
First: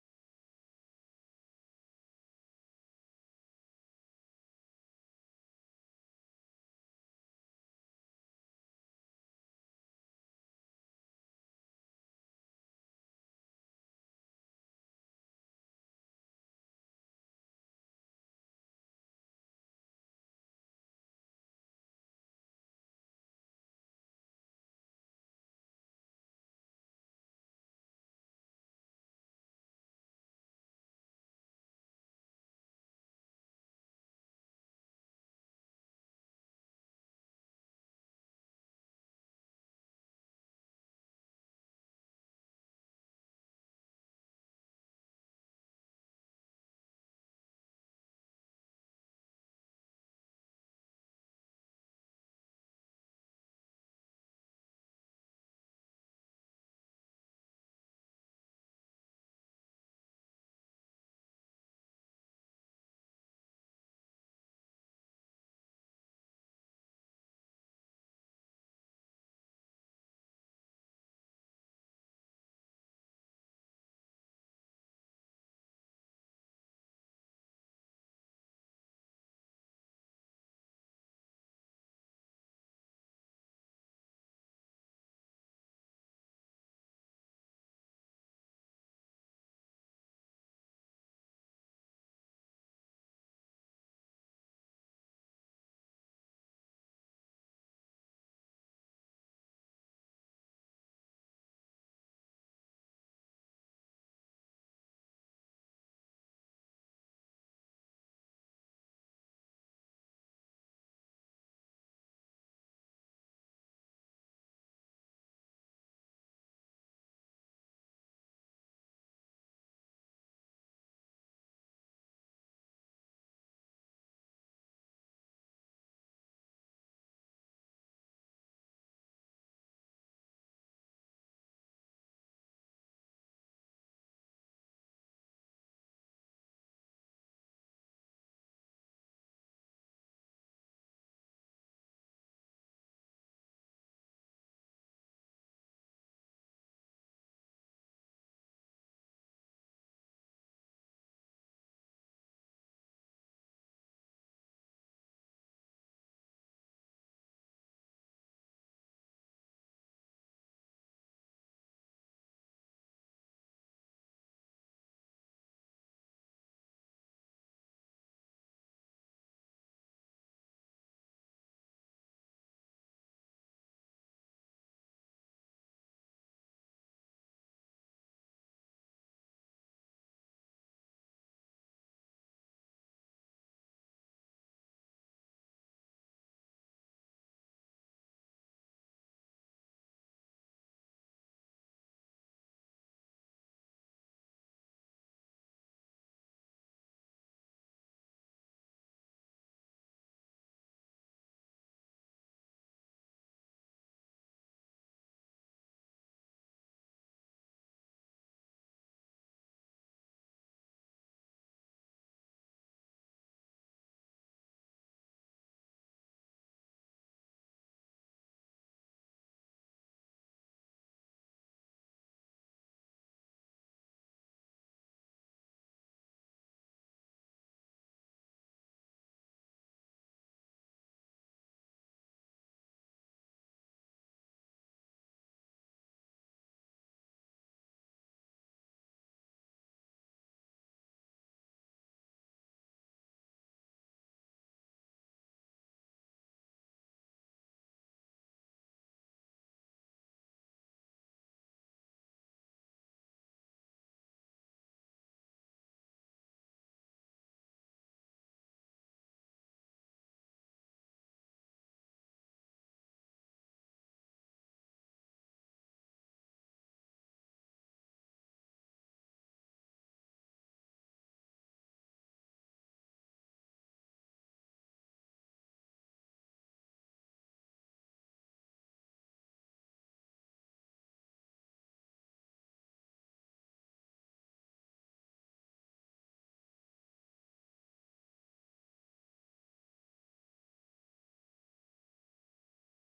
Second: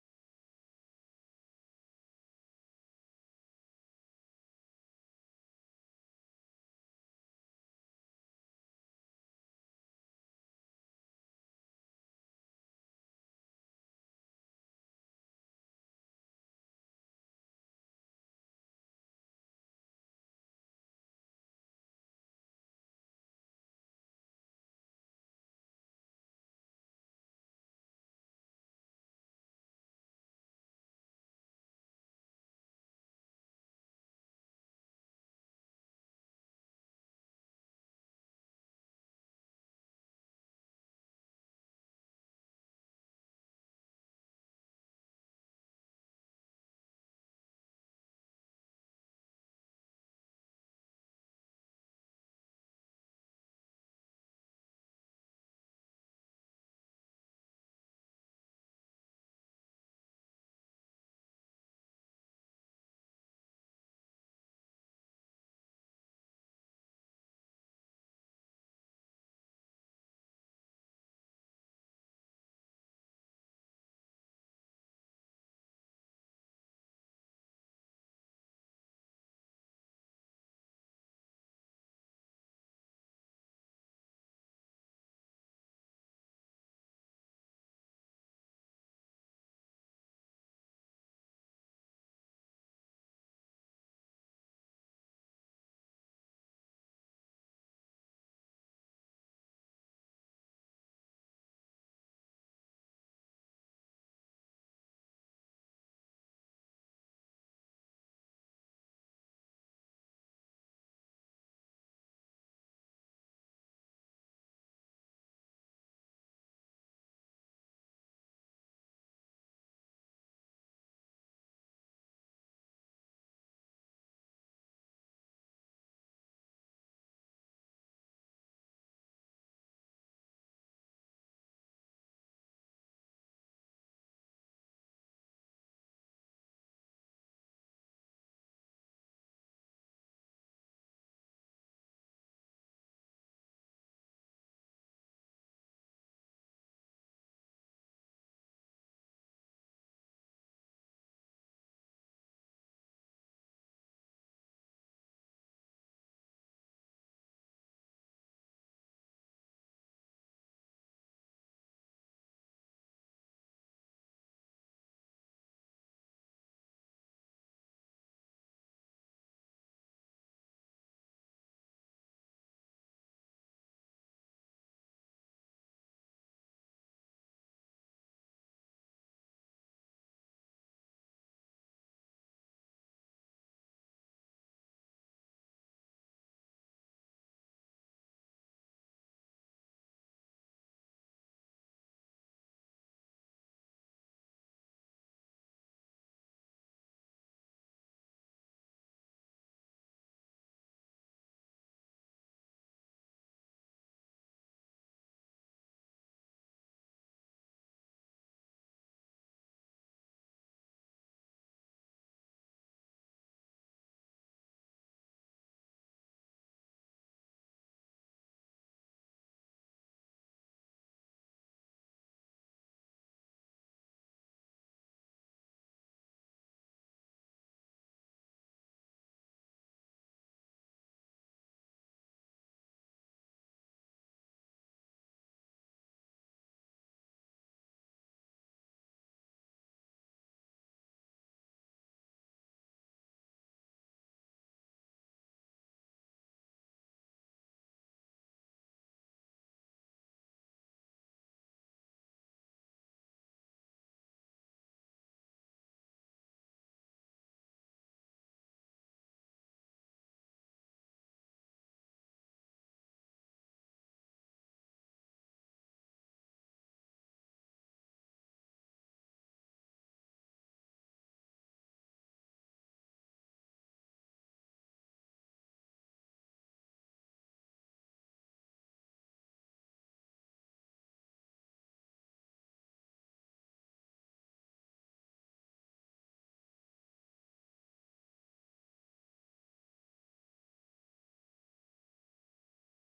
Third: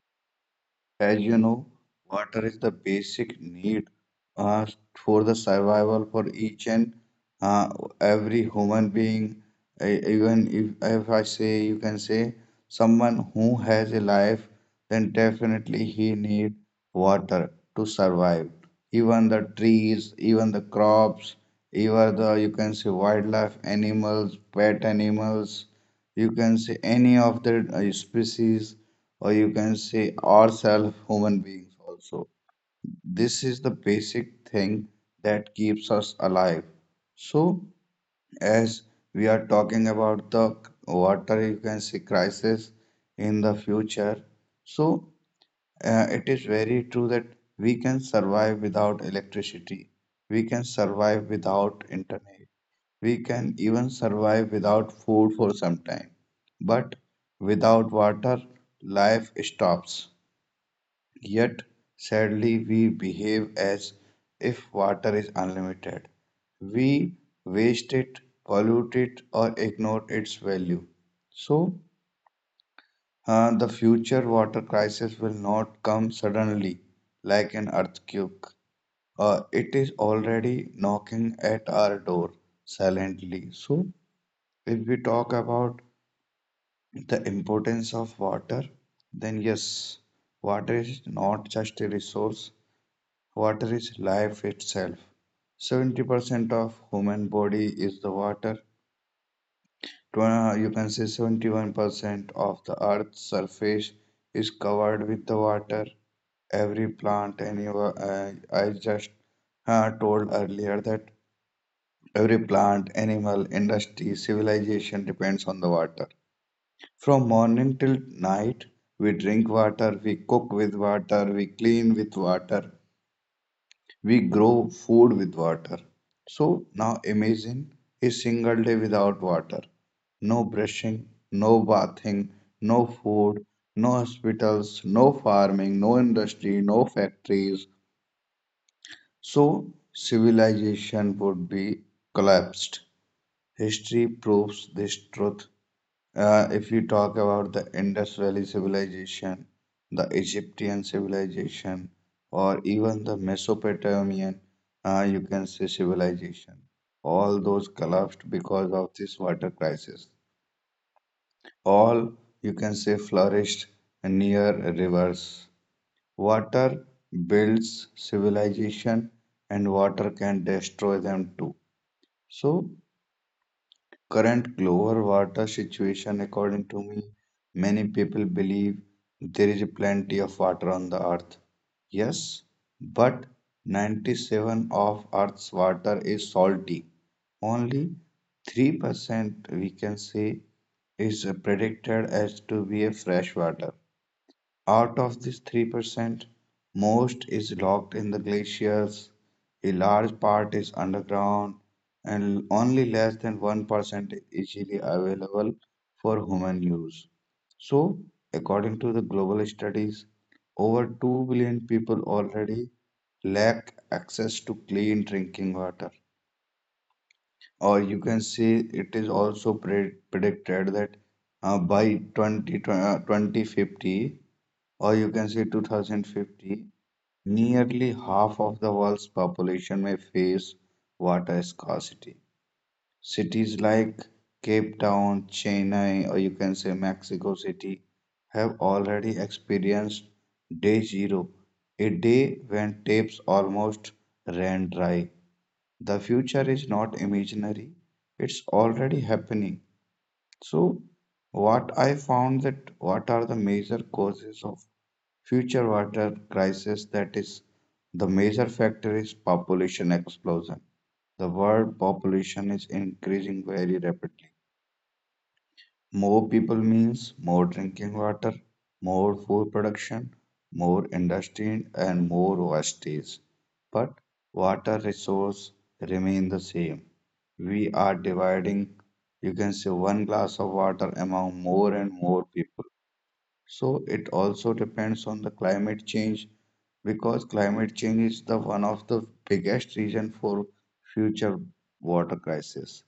A: as you know, water is the basic need uh, for the survival for each and uh, every human being. Even if I say, you can say, someone who has a life, then definitely he need water to survive. Even the trees, even the crops, even the, you can say, wildlife animals, pet animals, you can say any of the species, or you can say ourselves human beings also, this is the basic thing that keeps us alive. So as we are talking about the water, you can see crisis in the future. So it is very true that we can survive without electricity, we can survive without internet, we can even survive without food for some time, but without water, life stops. Yet, sadly, we behave as if water is unlimited. We waste it, pollute it, or ignore its value. So, the future water crisis will not come suddenly like an earthquake. It is already knocking at our door silently. So, if we talk about the importance of water, then yes, water is not just a resource, water is life itself. 70% of human body is the water. You can say 71% of the earth's surface is covered with the water. Every plant, animal, I just told earlier that every plant, animal, industry, civilization depends on the water. From morning till night, we drink water, we cook with water, we clean with water, we grow food with water. So now imagine a single day without water. No brushing, no bathing, no food, no hospitals, no farming, no industry, no factories. So civilization would be collapsed. History proves this truth. If you talk about the Indus Valley civilization, the Egyptian civilization, or even the Mesopotamian, you can say, civilization, all those collapsed because of this water crisis. All, you can say, flourished near rivers. Water builds civilization, and water can destroy them too. So current global water situation, according to me, many people believe there is plenty of water on the earth. Yes, but 97 of earth's water is salty. Only 3% we can say is predicted as to be a fresh water. Out of this 3%, most is locked in the glaciers, a large part is underground, and only less than 1% is easily available for human use. So, according to the global studies, over 2 billion people already lack access to clean drinking water. Or you can say it is also predicted that 2050, or you can say 2050, nearly half of the world's population may face water scarcity. Cities like Cape Town, Chennai, or you can say Mexico City, have already experienced day zero, a day when taps almost ran dry. The future is not imaginary, it's already happening. So, what I found that what are the major causes of future water crisis, that is, the major factor is population explosion. The world population is increasing very rapidly. More people means more drinking water, more food production, more industry, and more wastage, but water resource remain the same. We are dividing, you can say, one glass of water among more and more people. So it also depends on the climate change, because climate change is the one of the biggest reason for future water crisis.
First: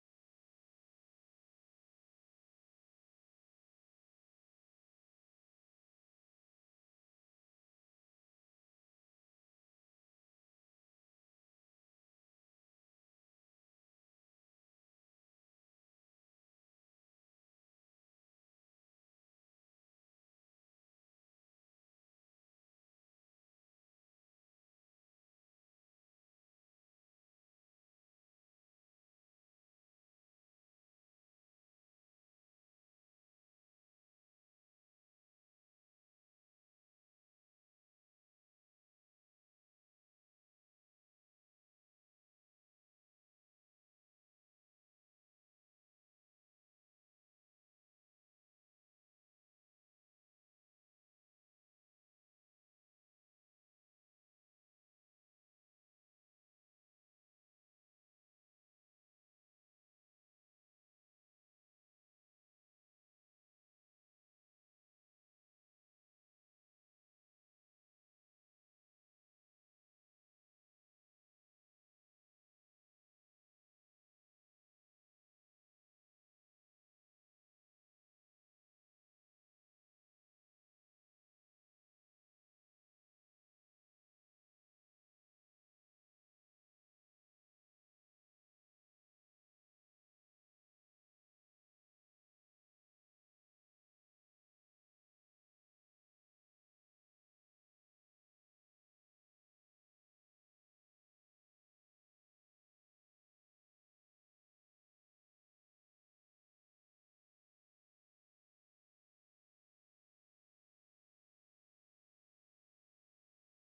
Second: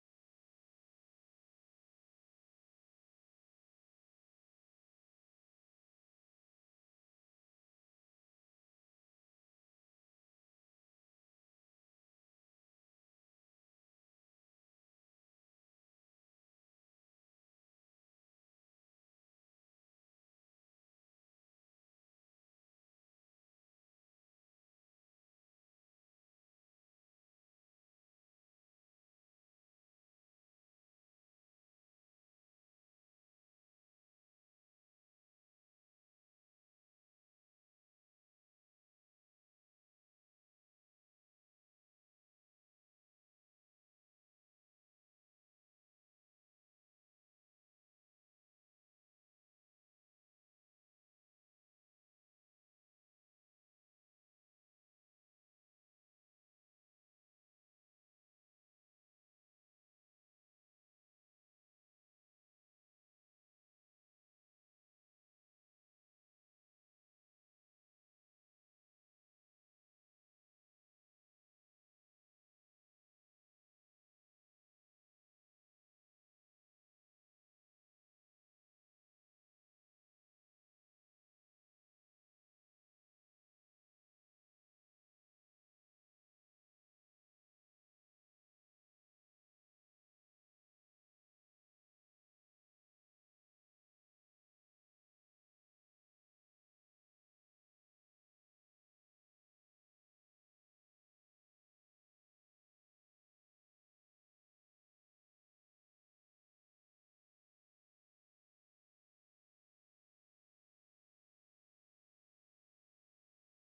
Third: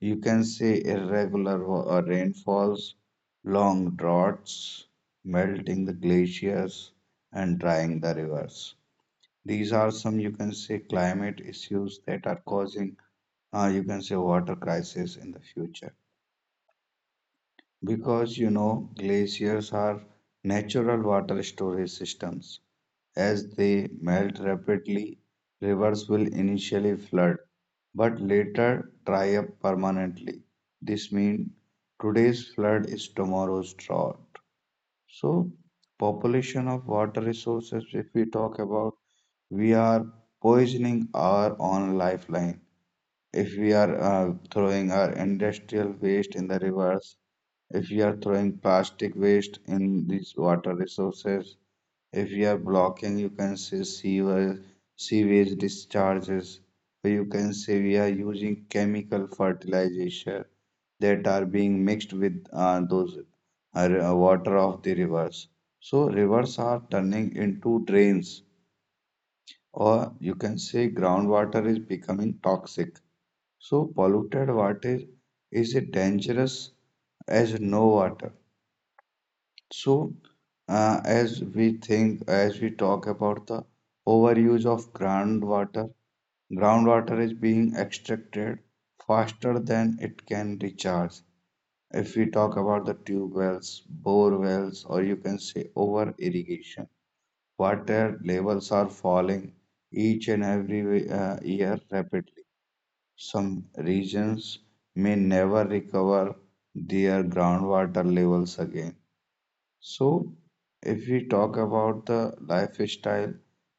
A: You can say irregular rainfalls, long droughts, melting the glaciers, and drying the rivers. These are some, you can say, climate issues that are causing you can say water crisis in the future. Because you know, glaciers are natural water storage systems. As they melt rapidly, rivers will initially flood, but later dry up permanently. This means today's flood is tomorrow's drought. So, population of water resources, if we talk about, we are poisoning our own lifeline, if we are throwing our industrial waste in the rivers, if we are throwing plastic waste in these water resources, if we are blocking, you can say, sewer, sewage discharges, or you can say we are using chemical fertilizer that are being mixed with those water of the rivers. So rivers are turning into drains, or you can say groundwater is becoming toxic. So polluted water is a dangerous as no water. So as we think, as we talk about the overuse of groundwater, groundwater is being extracted faster than it can recharge. If we talk about the tube wells, bore wells, or you can say over irrigation, water levels are falling each and every year rapidly. Some regions may never recover their groundwater levels again. So, if we talk about the lifestyle,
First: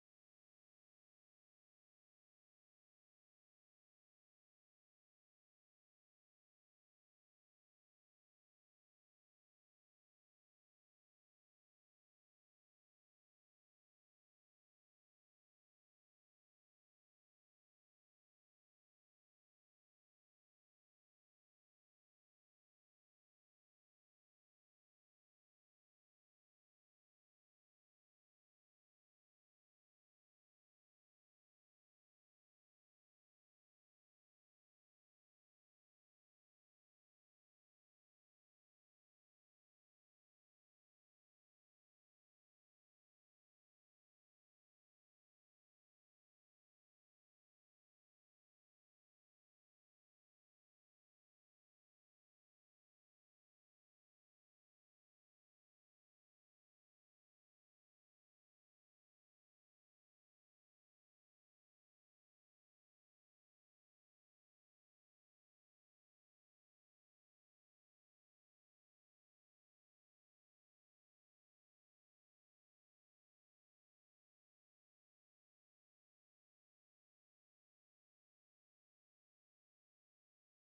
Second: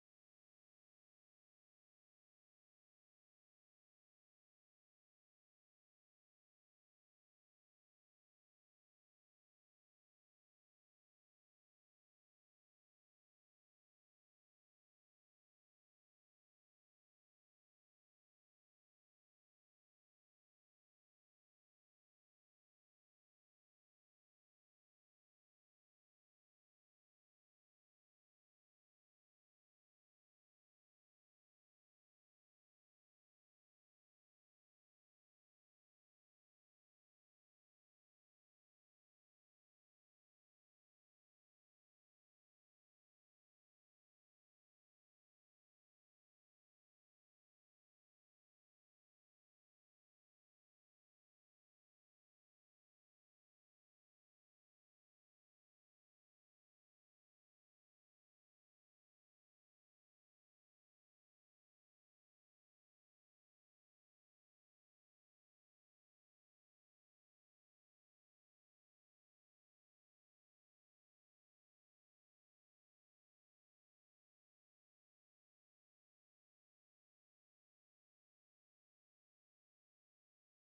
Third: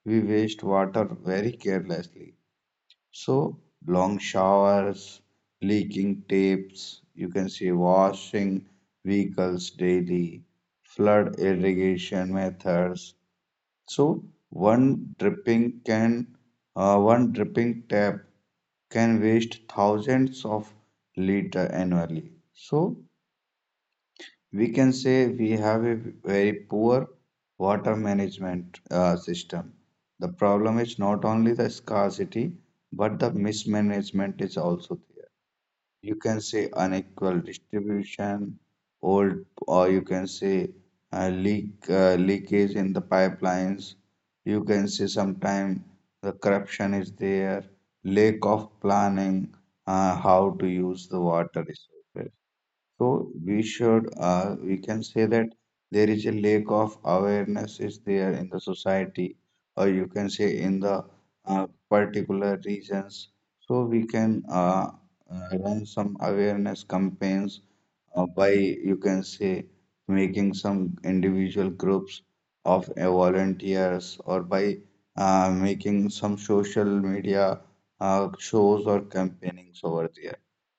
A: we waste water very carelessly. So, long showers, leaking taps, you can see washing vehicles daily, flood irrigation methods, so one dripping can one dripping tap can waste thousands of liter annually. So we can say we have a very poor water management system. The problem is not only the scarcity, but the mismanagement is also there, you can say unequal distribution, old, or you can say leakage in the pipelines. You can say sometime the corruption is there, lack of planning, how to use the water resources. So we should we can say that there is a lack of awareness is there in the society, or you can say in the particular regions. So we can run some awareness campaigns by, you can say, making some individual groups of volunteers, or by making some social media shows or campaignings over there.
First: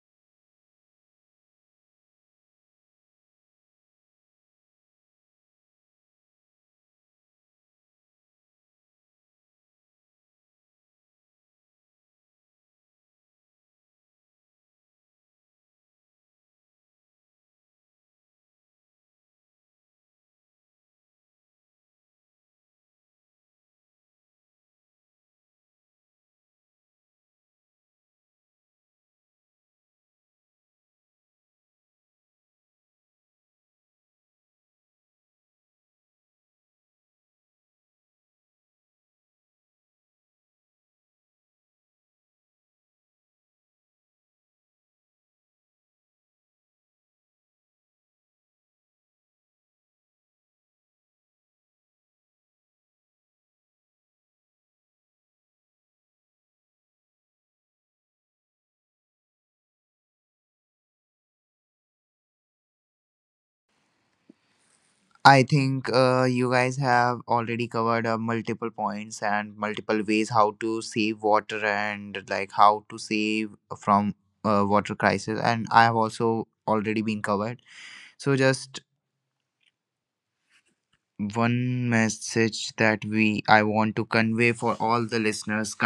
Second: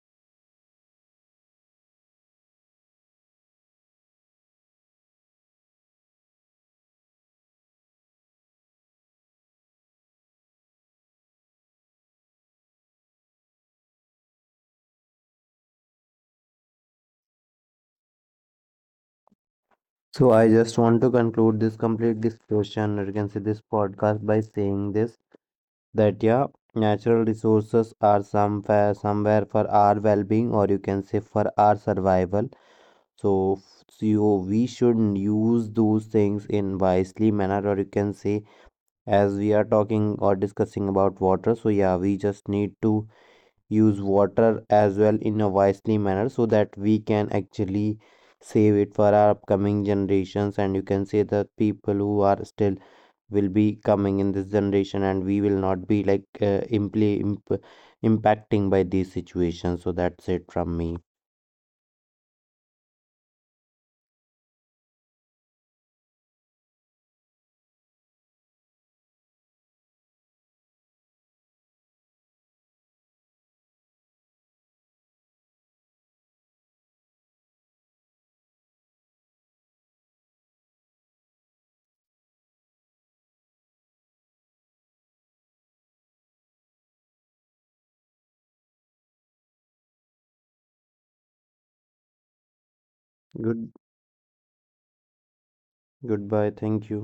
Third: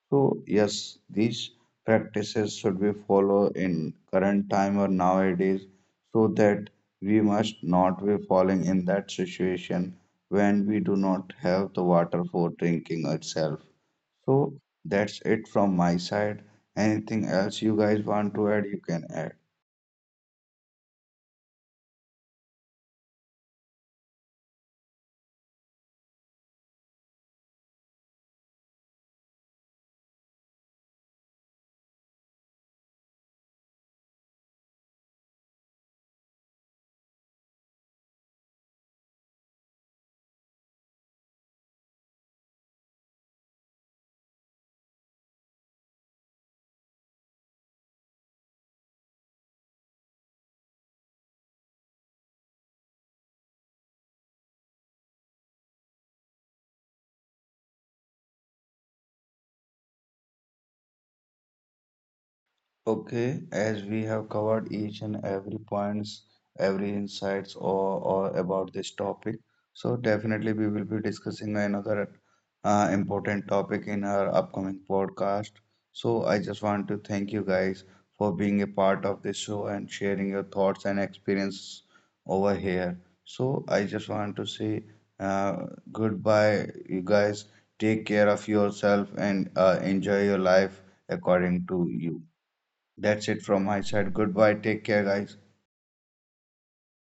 A: So yes, these practices should we follow in current time or nowadays so that we must not be falling in that situation when we do not have the water for drinking itself. So that's it from my side. Anything else you guys want to add, you can add.
B: So I just want to conclude this complete discussion, or you can say this podcast, by saying this, that yeah, natural resources are somewhere somewhere for our well-being, or you can say for our survival. So so you we should use those things in wisely manner, or you can say, as we are talking or discussing about water. So yeah, we just need to use water as well in a wisely manner, so that we can actually save it for our upcoming generations, and you can say the people who are still will be coming in this generation, and we will not be like, impacting by these situations. So that's it from me.
A: Okay, as we have covered each and
C: I
A: every
C: think
A: points,
C: you guys
A: every
C: have
A: insights
C: already covered
A: or
C: multiple
A: about this
C: points
A: topic,
C: and
A: so
C: multiple ways how
A: definitely we
C: to
A: will be
C: save
A: discussing
C: water,
A: another
C: and like how to
A: important
C: save
A: topic in
C: from
A: our upcoming
C: water crisis.
A: podcast.
C: And I have
A: So I
C: also
A: just want to
C: already been
A: thank you
C: covered.
A: guys for
C: So
A: being a
C: just
A: part of this show and sharing your thoughts and experience
C: one
A: over
C: message
A: here.
C: that we I
A: So I
C: want to
A: just want to
C: convey for
A: say
C: all the
A: uh,
C: listeners
A: goodbye, you guys. Take care of yourself and enjoy your life according to you. That's it from
B: good
A: my side. Goodbye. Take care, guys.
B: Goodbye, thank you.